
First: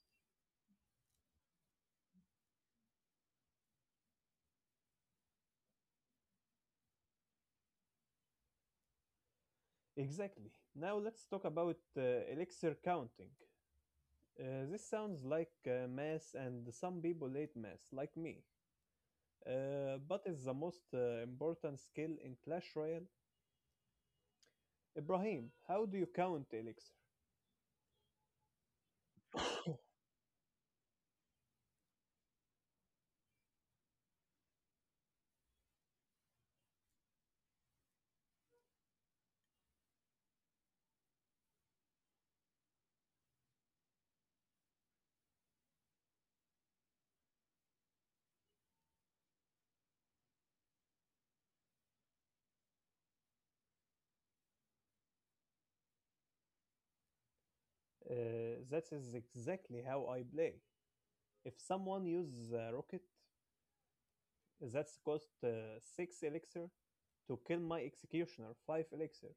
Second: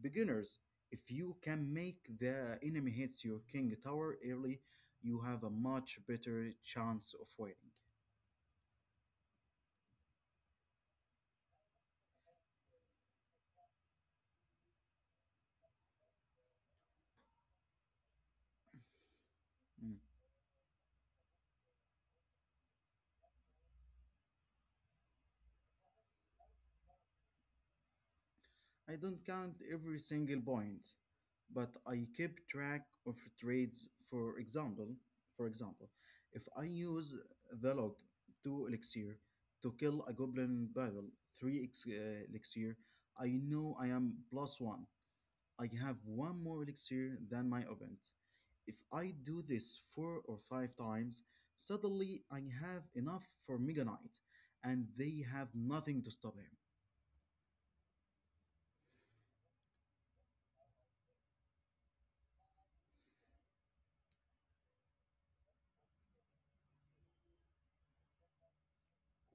[SPEAKER 2] Beginners, if you can make the enemy hits your king tower early, you have a much better chance of winning.
[SPEAKER 1] Exactly. Now let's talk about elixir counting. This sounds like mass, and some people hate mass, like me.
[SPEAKER 2] Hmm.
[SPEAKER 1] But it's the most important skill in Clash Royale. Ibrahim, how do you count elixir?
[SPEAKER 2] I don't count every single point, but I keep track of trades. For example, if I use the log, 2 elixir, to kill a goblin battle, three elixir, I know I am plus one. I have one more elixir than my opponent. If I do this four or 5 times, suddenly I have enough for Mega Knight, and they have nothing to stop him.
[SPEAKER 1] Uh, that is exactly how I play. If someone uses a rocket, that's cost 6 elixir to kill my executioner, 5 elixir.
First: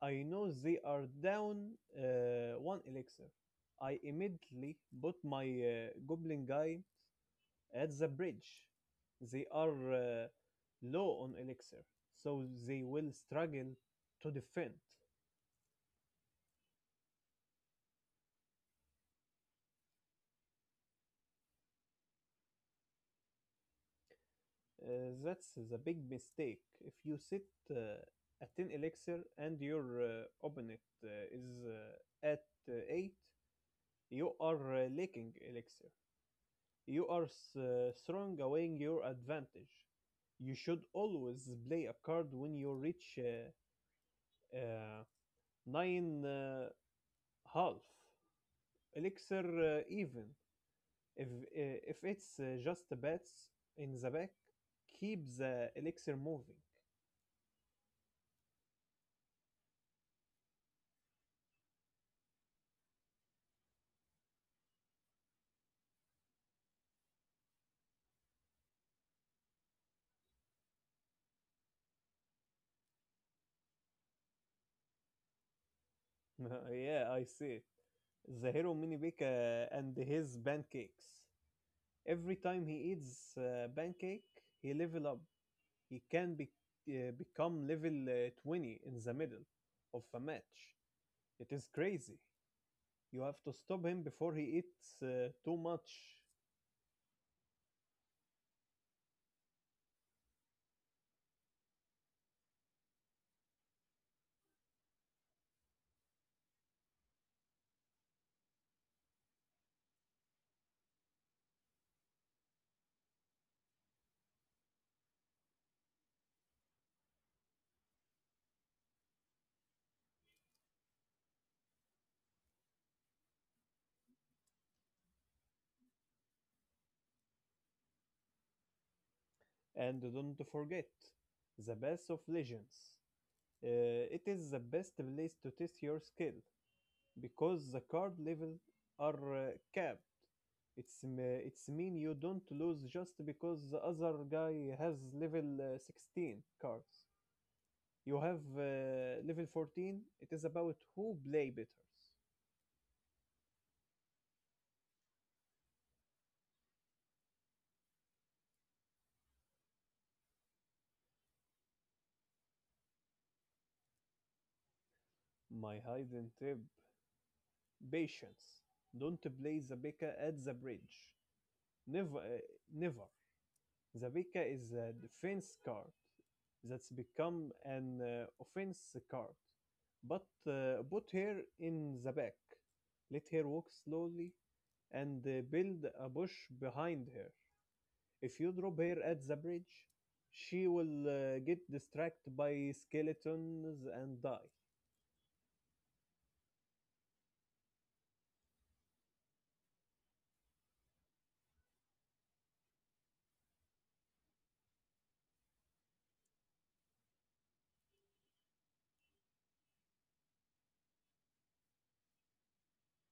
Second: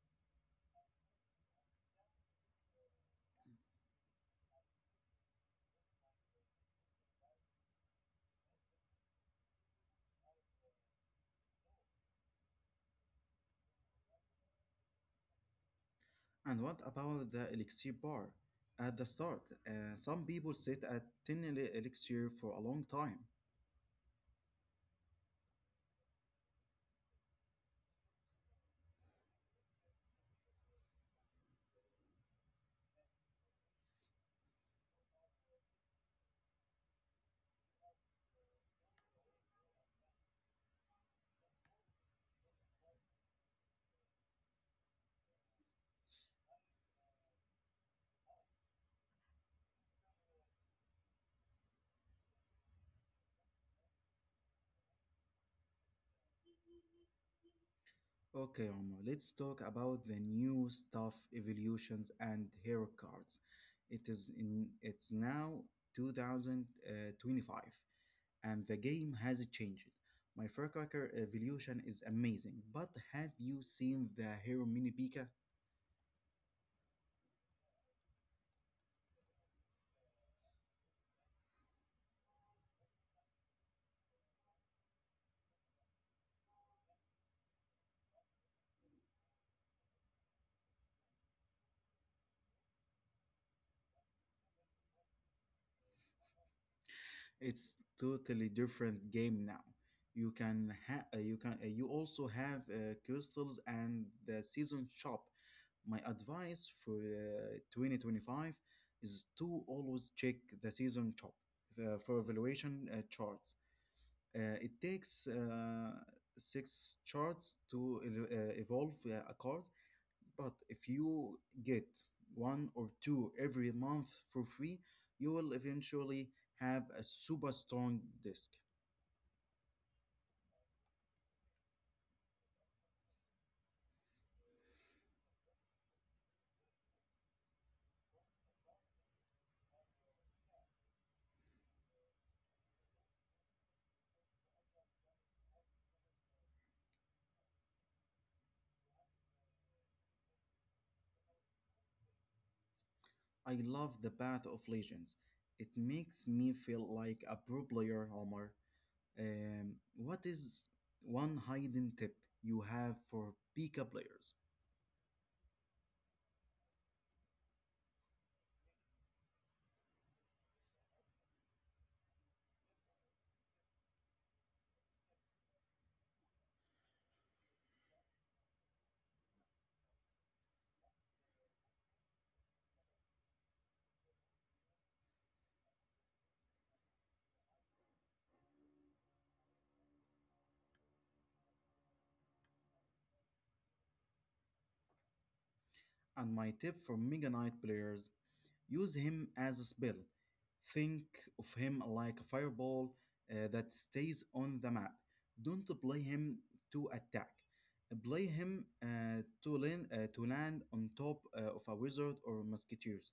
[SPEAKER 1] I know they are down 1 elixir. I immediately put my goblin guy at the bridge, they are low on elixir, so they will struggle to defend.
[SPEAKER 2] And what about the elixir bar at the start? Some people sit at 10 elixir for a long time.
[SPEAKER 1] That's the big mistake. If you sit at 10 elixir and your opponent is at 8, you are lacking elixir. You are throwing away your advantage. You should always play a card when you reach uh, nine half elixir even. If it's just bets in the back, keep the elixir moving.
[SPEAKER 2] Okay, Omar, let's talk about the new stuff, evolutions, and hero cards. It is in it's now 2025 and the game has changed. My firecracker evolution is amazing, but have you seen the hero mini Pika?
[SPEAKER 1] Yeah, I see. The hero mini bake and his pancakes. Every time he eats pancake, he level up. He can become level 20 in the middle of a match. It is crazy. You have to stop him before he eats too much.
[SPEAKER 2] It's totally different game now. You can ha- uh, you can uh, you also have crystals and the season shop. My advice for 2025 is to always check the season shop for evaluation charts. It takes six charts to evolve a card, but if you get one or two every month for free, you will eventually have a super strong disc.
[SPEAKER 1] And don't forget, the best of legends. Uh, it is the best place to test your skill because the card level are capped. It's mean you don't lose just because the other guy has level 16 cards. You have level 14. It is about who play better.
[SPEAKER 2] I love the Path of Legends. It makes me feel like a pro player, Homer. What is one hidden tip you have for Pika players?
[SPEAKER 1] My hidden tip: patience. Don't play Zabeka at the bridge. Never, never. Zabeka is a defense card that's become an offense card. But put her in the back. Let her walk slowly and build a bush behind her. If you drop her at the bridge, she will get distracted by skeletons and die.
[SPEAKER 2] And my tip for Mega Knight players: use him as a spell. Think of him like a fireball that stays on the map. Don't play him to attack. Play him to land on top of a wizard or musketeers.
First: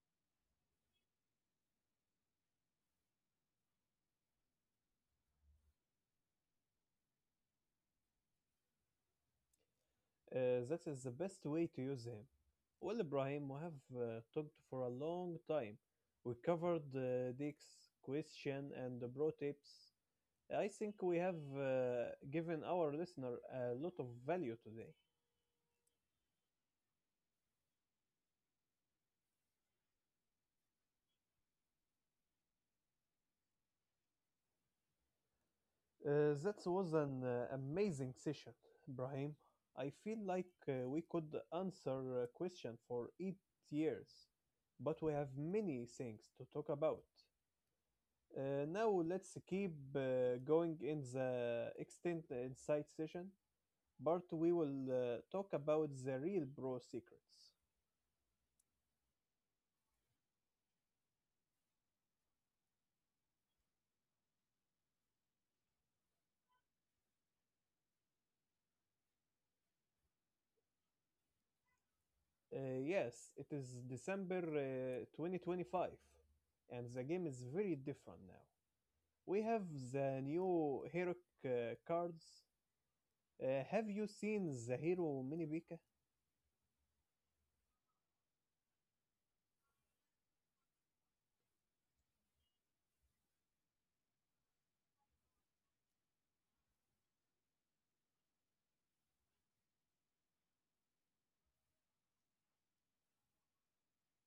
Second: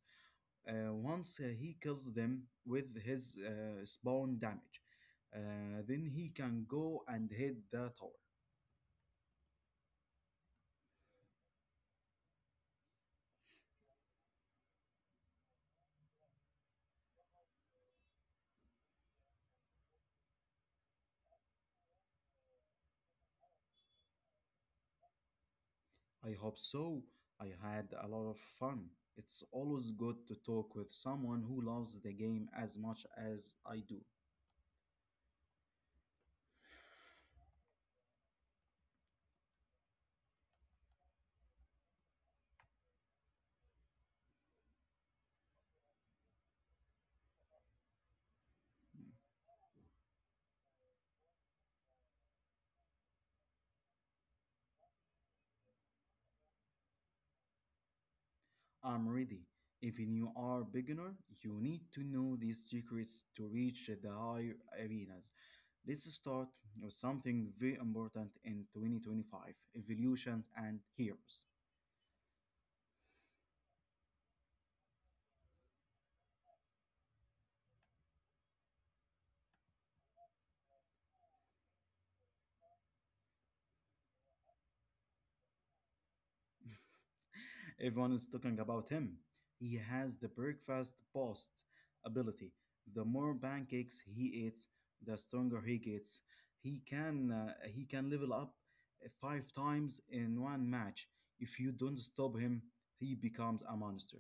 [SPEAKER 2] Once he kills them with his spawn damage, then he can go and hit the tower.
[SPEAKER 1] That is the best way to use him. Well, Ibrahim, we have talked for a long time. We covered Dick's question and the bro tips. I think we have given our listener a lot of value today.
[SPEAKER 2] I hope so. I had a lot of fun. It's always good to talk with someone who loves the game as much as I do.
[SPEAKER 1] That was an amazing session, Brahim. I feel like we could answer a question for 8 years, but we have many things to talk about. Now let's keep going in the extent insight session, but we will talk about the real bro secrets.
[SPEAKER 2] I'm ready. Even you are beginner, you need to know these secrets to reach the higher arenas. Let's start with something very important in 2025: evolutions and heroes.
[SPEAKER 1] Yes, it is December 2025, and the game is very different now. We have the new hero cards. Have you seen the hero mini Pika?
[SPEAKER 2] Everyone is talking about him. He has the breakfast post ability. The more pancakes he eats, the stronger he gets. He can level up five times in one match. If you don't stop him, he becomes a monster.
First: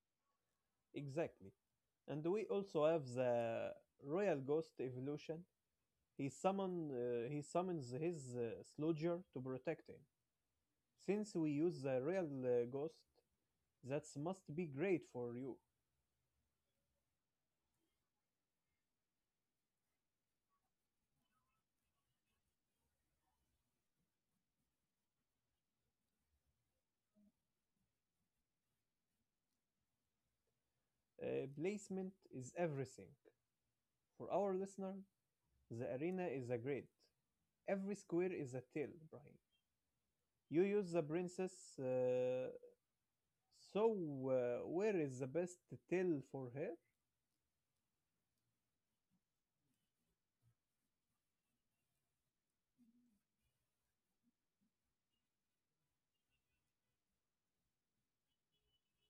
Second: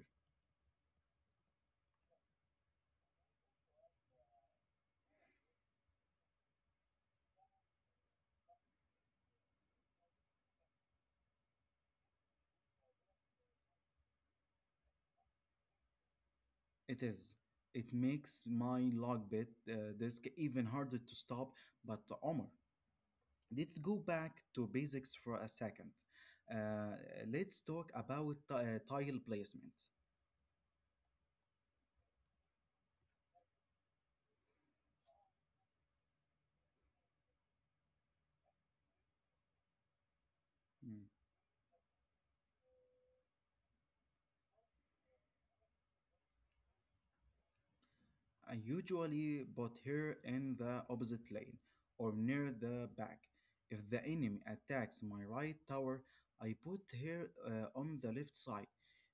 [SPEAKER 1] Exactly. And we also have the Royal Ghost evolution. He summons his Sludger to protect him. Since we use the Royal Ghost, that must be great for you.
[SPEAKER 2] It is. It makes my logbit disk even harder to stop. But Omar, let's go back to basics for a second. Uh, let's talk about tile placement.
[SPEAKER 1] Placement is everything. For our listener, the arena is a grid. Every square is a tail, Brian. You use the
[SPEAKER 2] Mm.
[SPEAKER 1] princess. Uh, So, where is the best till for her?
[SPEAKER 2] I usually put her in the opposite lane or near the back. If the enemy attacks my right tower, I put her on the left side.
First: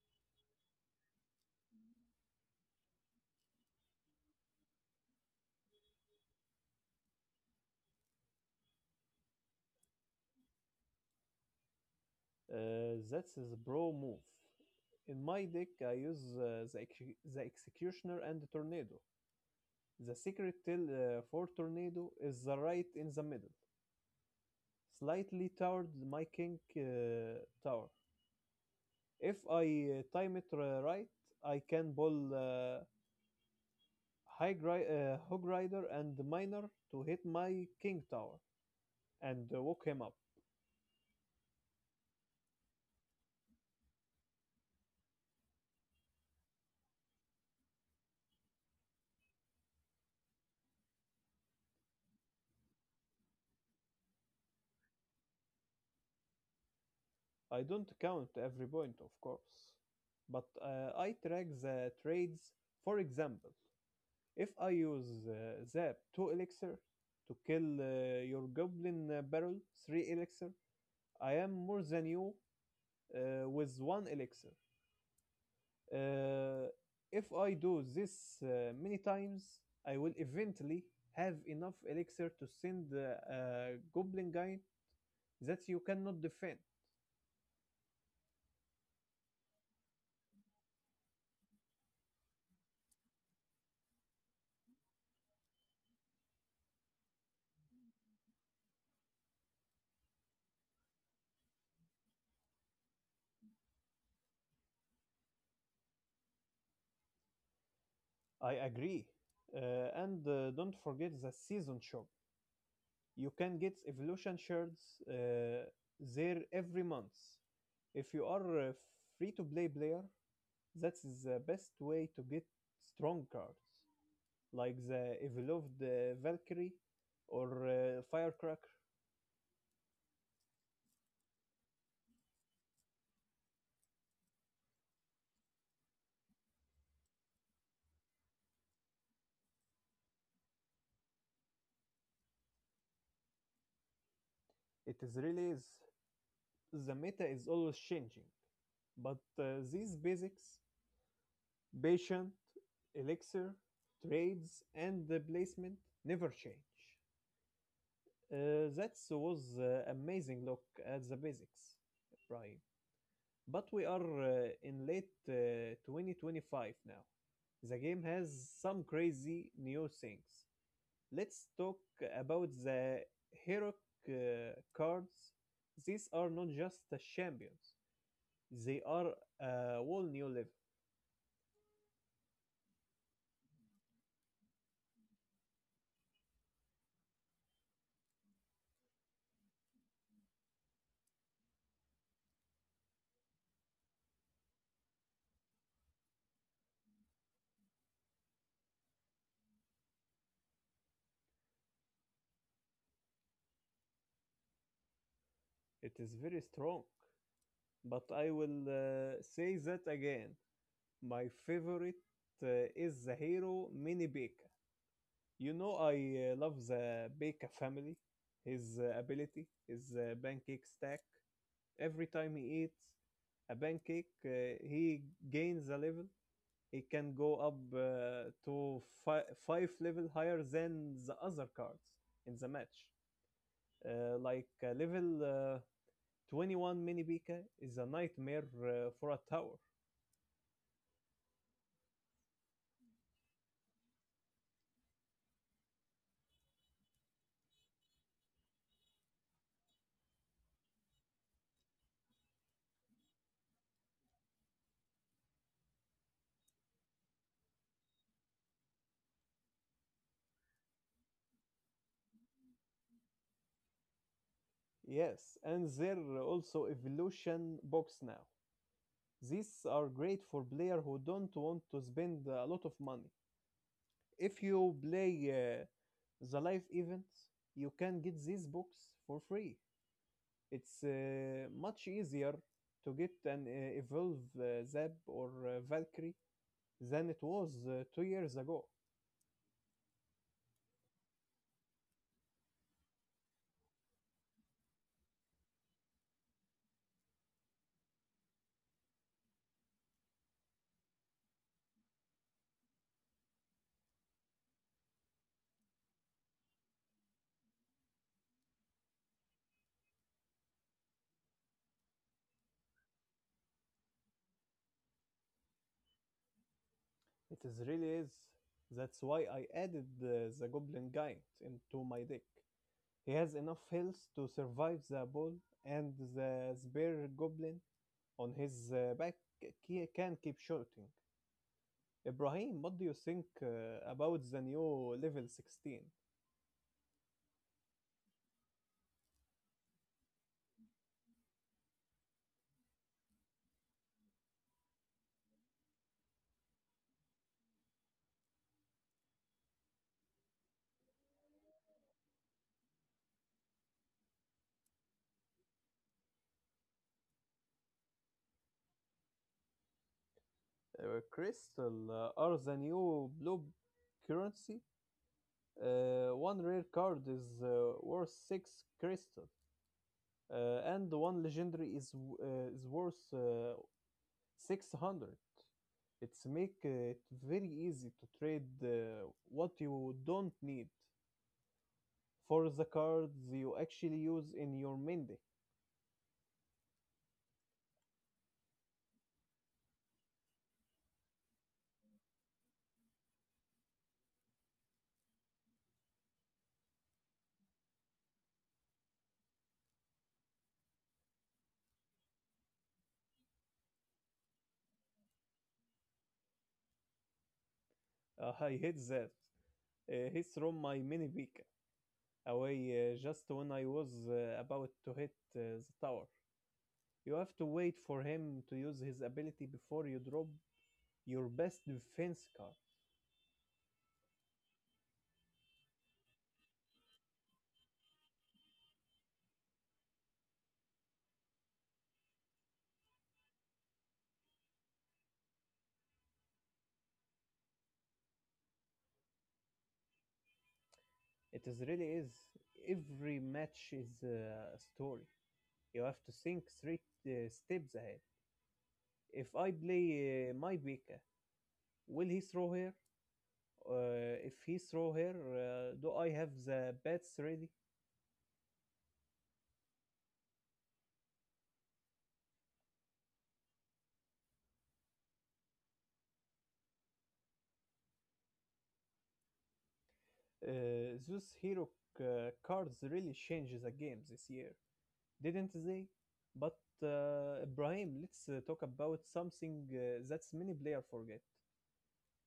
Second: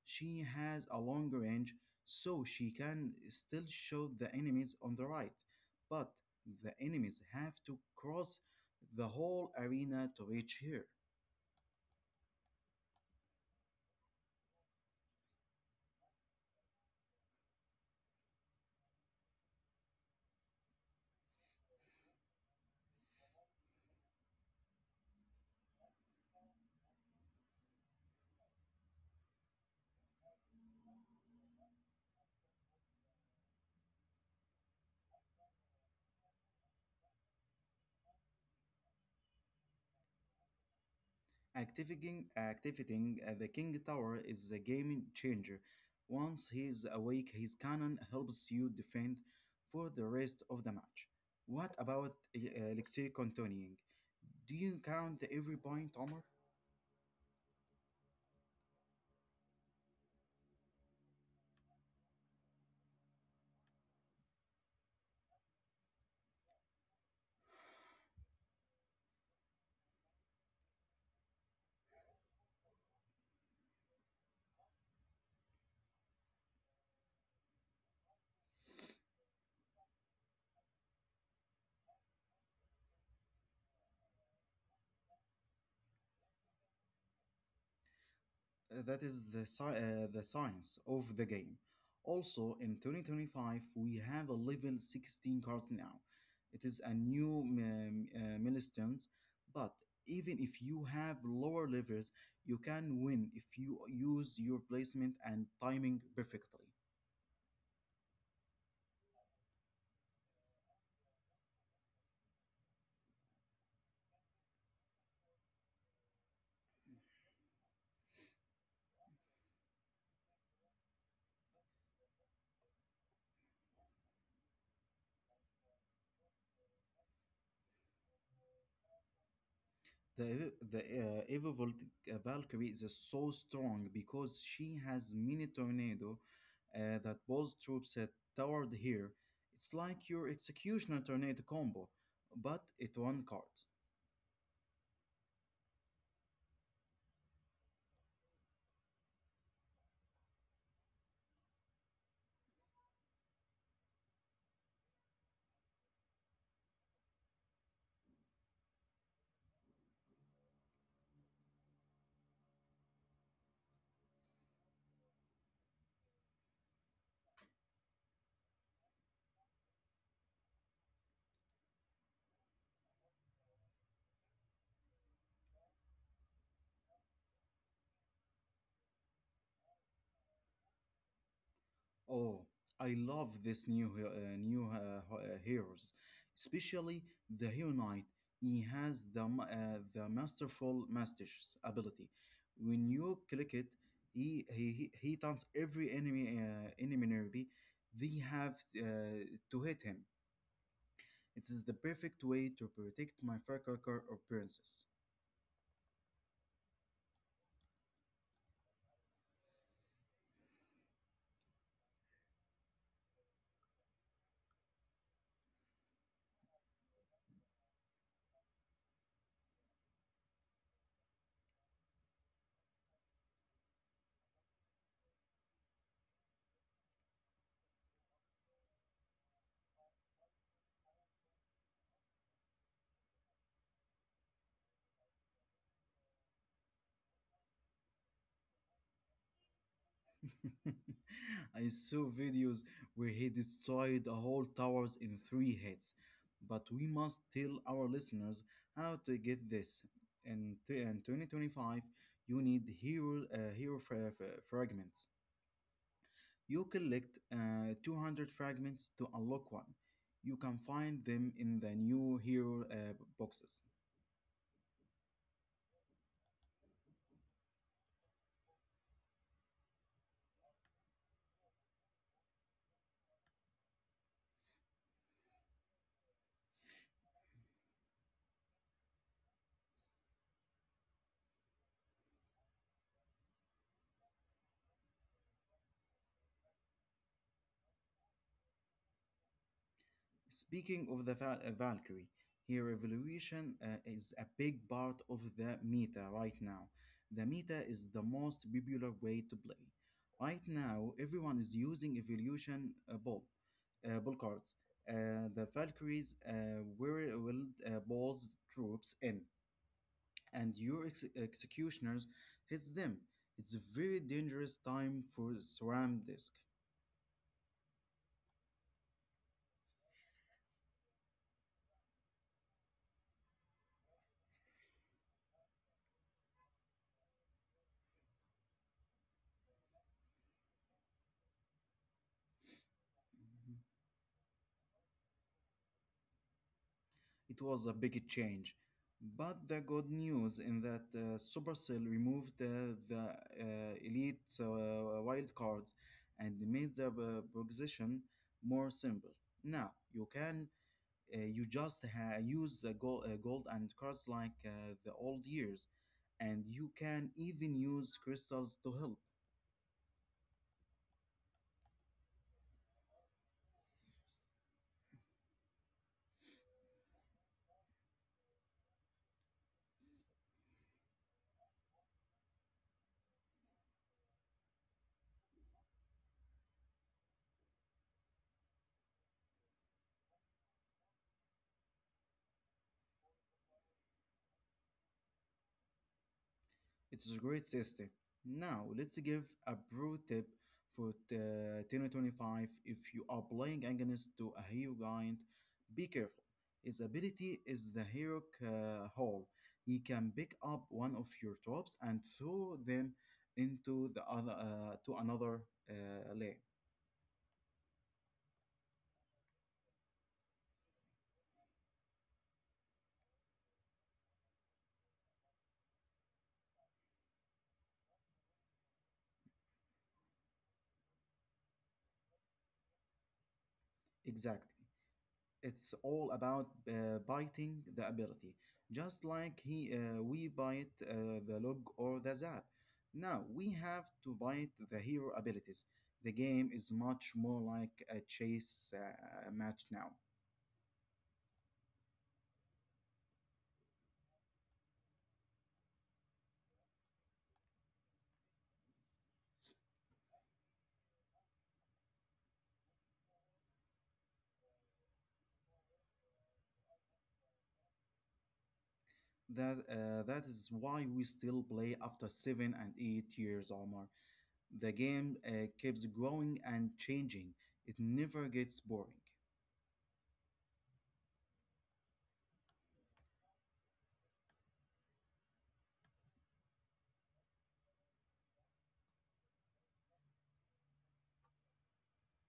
[SPEAKER 2] She has a long range, so she can still shoot the enemies on the right. But the enemies have to cross the whole arena to reach her.
[SPEAKER 1] That's his bro move. In my deck, I use the Executioner and the Tornado. The secret till for Tornado is the right in the middle, slightly toward my King Tower. If I time it right, I can ball Hog Rider and Miner to hit my King Tower and woke him up.
[SPEAKER 2] Activating the King Tower is a game changer. Once he's awake, his cannon helps you defend for the rest of the match. What about Alexei continuing? Do you count every point, Omar?
[SPEAKER 1] I don't count every point, of course, but I track the trades. For example, if I use the 2 elixir to kill your goblin barrel, 3 elixir, I am more than you with 1 elixir. Uh, if I do this many times, I will eventually have enough elixir to send a goblin guy that you cannot defend.
[SPEAKER 2] That is the, the science of the game. Also, in 2025, we have a level 16 card now. It is a new milestone, but even if you have lower levels, you can win if you use your placement and timing perfectly.
[SPEAKER 1] I agree. Uh, and don't forget the season shop. You can get evolution shards there every month. If you are a free to play player, that's the best way to get strong cards, like the evolved Valkyrie or Firecracker.
[SPEAKER 2] The Valkyrie is so strong because she has mini tornado that balls troops toward here. It's like your executioner tornado combo, but it one card.
[SPEAKER 1] It is really is, the meta is always changing, but these basics, patient, elixir, trades, and the placement never change. That was amazing look at the basics, Brian. But we are in late 2025 now. The game has some crazy new things. Let's talk about the heroic cards. These are not just the champions, they are a whole new level.
[SPEAKER 2] Oh, I love this new heroes, especially the Hero Knight. He has the the masterful master's ability. When you click it, he taunts every enemy nearby. They have to hit him. It is the perfect way to protect my Firecracker or princess.
[SPEAKER 1] It is very strong. But I will say that again. My favorite is the hero Mini Baker. You know, I love the Baker family, his ability, his pancake stack. Every time he eats a pancake, he gains a level. He can go up to five level higher than the other cards in the match. Like level 21 mini Pika is a nightmare for a tower.
[SPEAKER 2] I saw videos where he destroyed the whole towers in 3 hits, but we must tell our listeners how to get this. In 2025, you need hero fragments. You collect 200 fragments to unlock one. You can find them in the new hero boxes.
[SPEAKER 1] Yes, and there are also evolution box now. These are great for players who don't want to spend a lot of money. If you play the live events, you can get these books for free. It's much easier to get an Evolve Zap or Valkyrie than it was 2 years ago.
[SPEAKER 2] Speaking of the Valkyrie, her evolution is a big part of the meta right now. The meta is the most popular way to play. Right now, everyone is using evolution ball cards. The Valkyries were will balls troops in, and your executioners hits them. It's a very dangerous time for SRAM disk.
[SPEAKER 1] It is really is. That's why I added the Goblin Giant into my deck. He has enough health to survive the ball, and the spare Goblin on his back can keep shooting. Ibrahim, what do you think about the new level 16?
[SPEAKER 2] It was a big change. But the good news in that Supercell removed the uh, elite wildcards and made the progression more simple. Now you can use gold and cards like the old years, and you can even use crystals to help.
[SPEAKER 1] Uh, crystal are the new blue currency. One rare card is worth 6 crystal, and one legendary is worth 600. It's make it very easy to trade what you don't need for the cards you actually use in your main deck.
[SPEAKER 2] It is a great system. Now, let's give a pro tip for the 2025. If you are playing against to a hero giant, be careful. His ability is the hero hole. He can pick up one of your drops and throw them into the other to another lane.
[SPEAKER 1] I hate that. He's from my mini Vika away just when I was about to hit the tower. You have to wait for him to use his ability before you drop your best defense card.
[SPEAKER 2] Exactly. It's all about biting the ability, just like he we bite the log or the zap. Now we have to bite the hero abilities. The game is much more like a chase match now.
[SPEAKER 1] It is really is. Every match is a story. You have to think three steps ahead. If I play my Beka, will he throw her? If he throw her, do I have the bats ready?
[SPEAKER 2] That is why we still play after 7 and 8 years or more. The game keeps growing and changing. It never gets boring.
[SPEAKER 1] Those hero cards really change the game this year, didn't they? But Ibrahim, let's talk about something that many players forget:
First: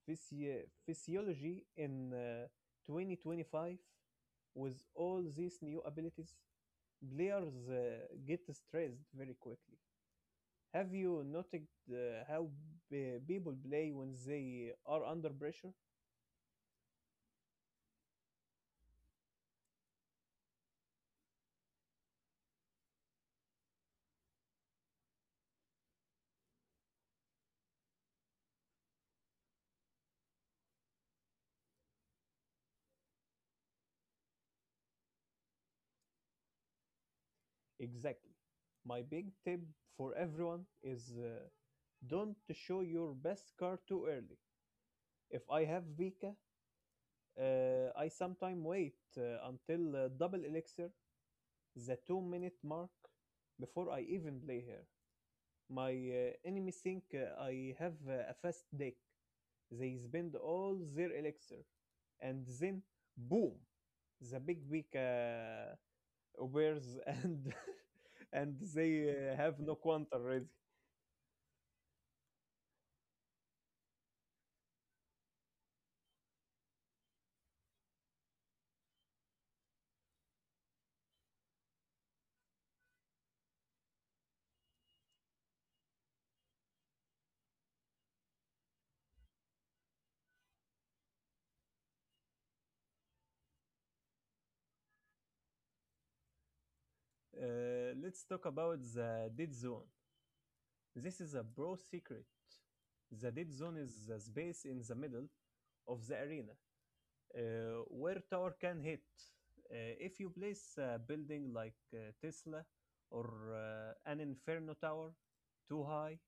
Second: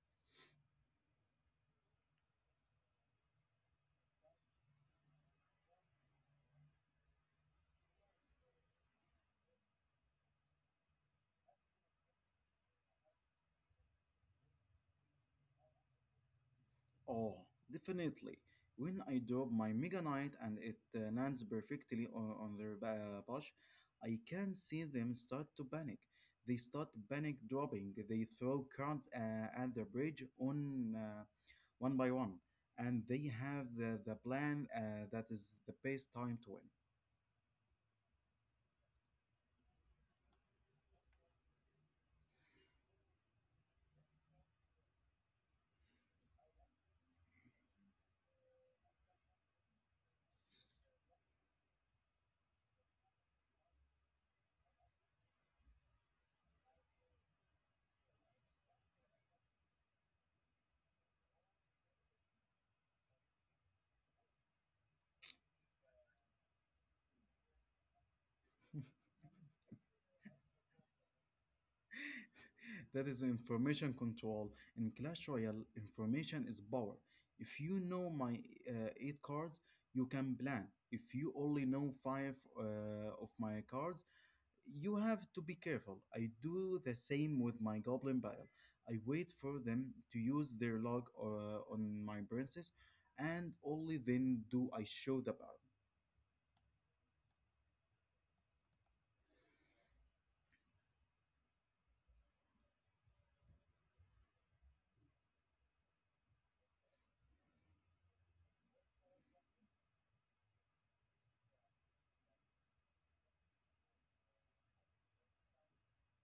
[SPEAKER 1] Physiology in 2025. With all these new abilities, players get stressed very quickly. Have you noticed how people play when they are under pressure?
[SPEAKER 2] Oh, definitely. When I drop my Mega Knight and it lands perfectly on their bush, I can see them start to panic. They start panic dropping. They throw cards at the bridge on one by one, and they have the plan that is the best time to win.
[SPEAKER 1] Exactly. My big tip for everyone is don't show your best card too early. If I have Vika, I sometimes wait until double elixir, the 2-minute mark, before I even play her. My enemy think I have a fast deck. They spend all their elixir, and then boom, the big Vika wares and and they have no quant already.
[SPEAKER 2] That is information control. In Clash Royale, information is power. If you know my eight cards, you can plan. If you only know five of my cards, you have to be careful. I do the same with my Goblin Battle. I wait for them to use their log on my princess, and only then do I show the power.
[SPEAKER 1] Let's talk about the dead zone. This is a bro secret. The dead zone is the space in the middle of the arena where tower can hit. If you place a building like Tesla or an Inferno tower too high,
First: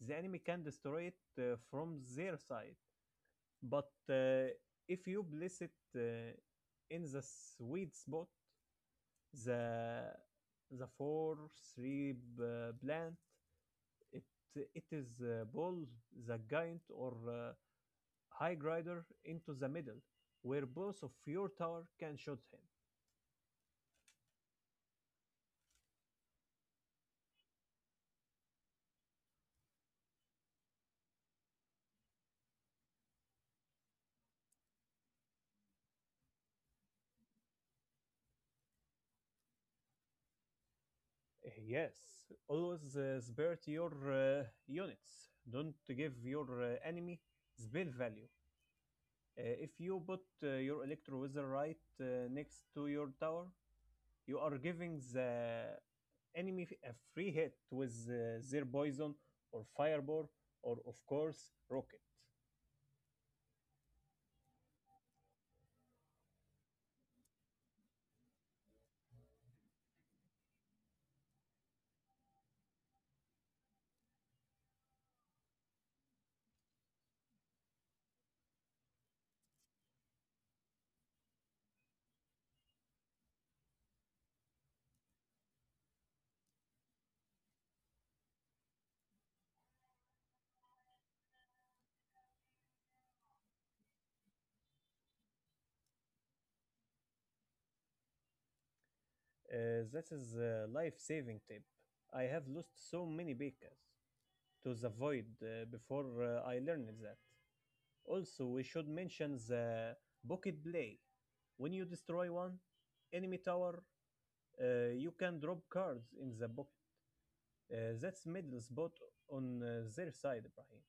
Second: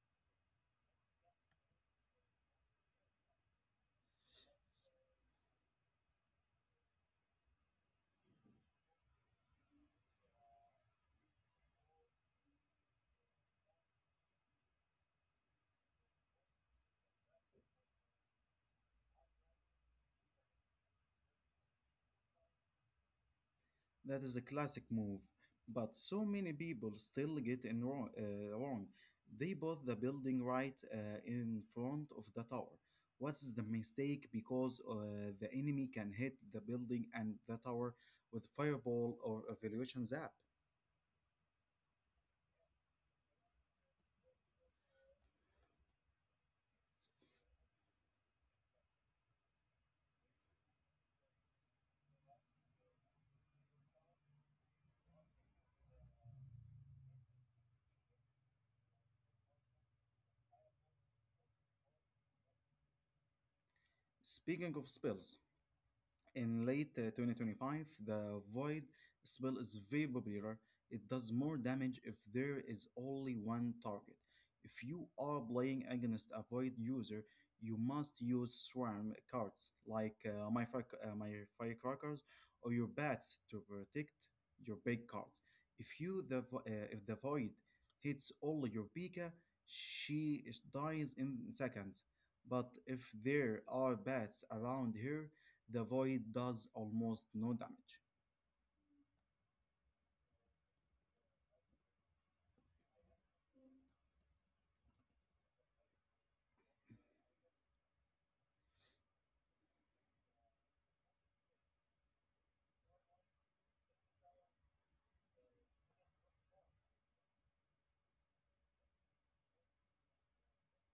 [SPEAKER 1] the enemy can destroy it from their side. But if you place it in the sweet spot, the the four three plant, it it is ball the giant or high grider into the middle, where both of your tower can shoot him.
[SPEAKER 2] That is a classic move, but so many people still get in wrong. They bought the building right in front of the tower. What's the mistake? Because the enemy can hit the building and the tower with fireball or evaluation zap.
[SPEAKER 1] Yes, always spare your units. Don't give your enemy spell value. If you put your electro wizard right next to your tower, you are giving the enemy a free hit with their poison or fireball or of course rocket.
[SPEAKER 2] Speaking of spells, in late 2025, the void spell is very popular. It does more damage if there is only one target. If you are playing against a void user, you must use swarm cards like my firecrackers or your bats to protect your big cards. If if the void hits only your pika, she dies in seconds. But if there are bats around her, the void does almost no damage.
[SPEAKER 1] That is a life-saving tip. I have lost so many beacons to the void before I learned that. Also, we should mention the bucket play. When you destroy one enemy tower, you can drop cards in the bucket. That's middle spot on their side, Ibrahim.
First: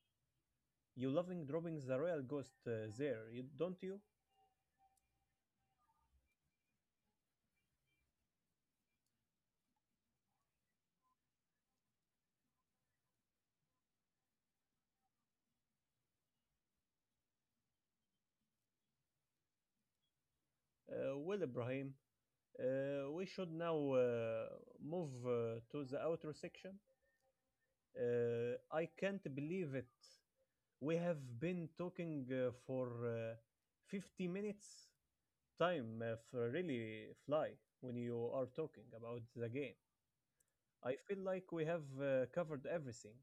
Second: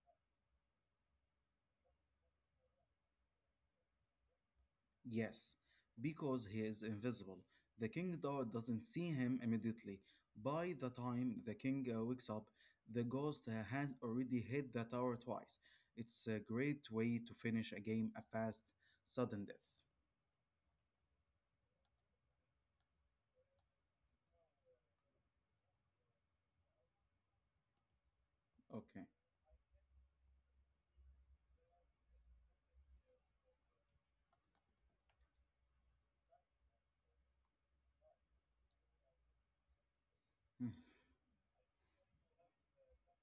[SPEAKER 1] You loving dropping the royal ghost there, don't you?
[SPEAKER 2] Yes, because he is invisible. The king doesn't see him immediately. By the time the king wakes up, the ghost has already hit the tower twice. It's a great way to finish a game, a fast, sudden death.
[SPEAKER 1] Well, Ibrahim, we should now move to the outer section. I
[SPEAKER 2] Okay.
[SPEAKER 1] can't believe it. We have been talking for uh, 50 minutes. Time really fly when you are talking about the game. I feel like we have covered everything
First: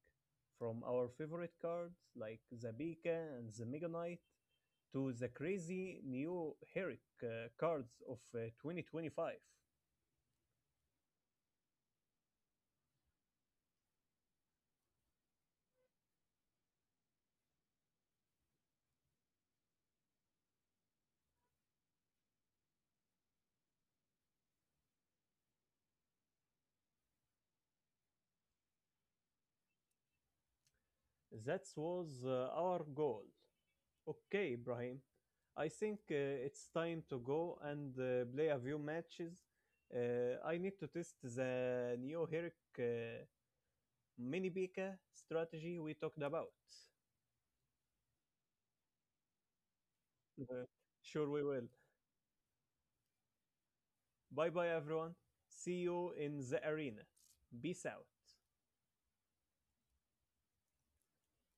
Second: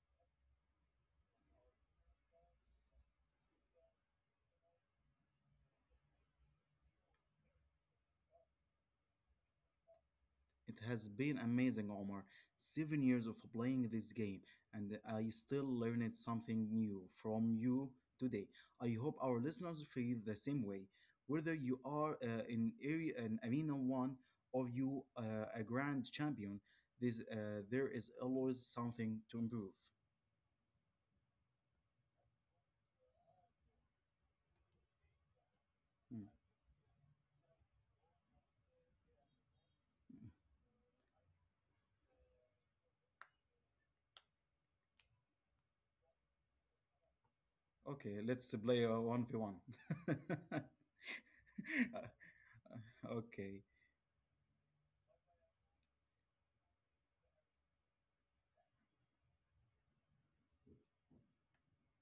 [SPEAKER 1] from our favorite cards like the Beacon and the Mega Knight to the crazy new Herrick cards of 2025.
[SPEAKER 2] It has been amazing, Omar. 7 years of playing this game, and I still learned something new from you today. I hope our listeners feel the same way. Whether you are in area an arena one or you a grand champion, this there is always something to improve.
[SPEAKER 1] That was our goal. Okay, Ibrahim, I think
[SPEAKER 2] Hmm.
[SPEAKER 1] it's time to go and play a few matches. I need to test the new Herrick mini Beacon strategy we talked about.
[SPEAKER 2] Okay, let's play a one v one.
[SPEAKER 1] Uh, sure, we will.
[SPEAKER 2] Okay.
[SPEAKER 1] Bye bye, everyone. See you in the arena. Peace out.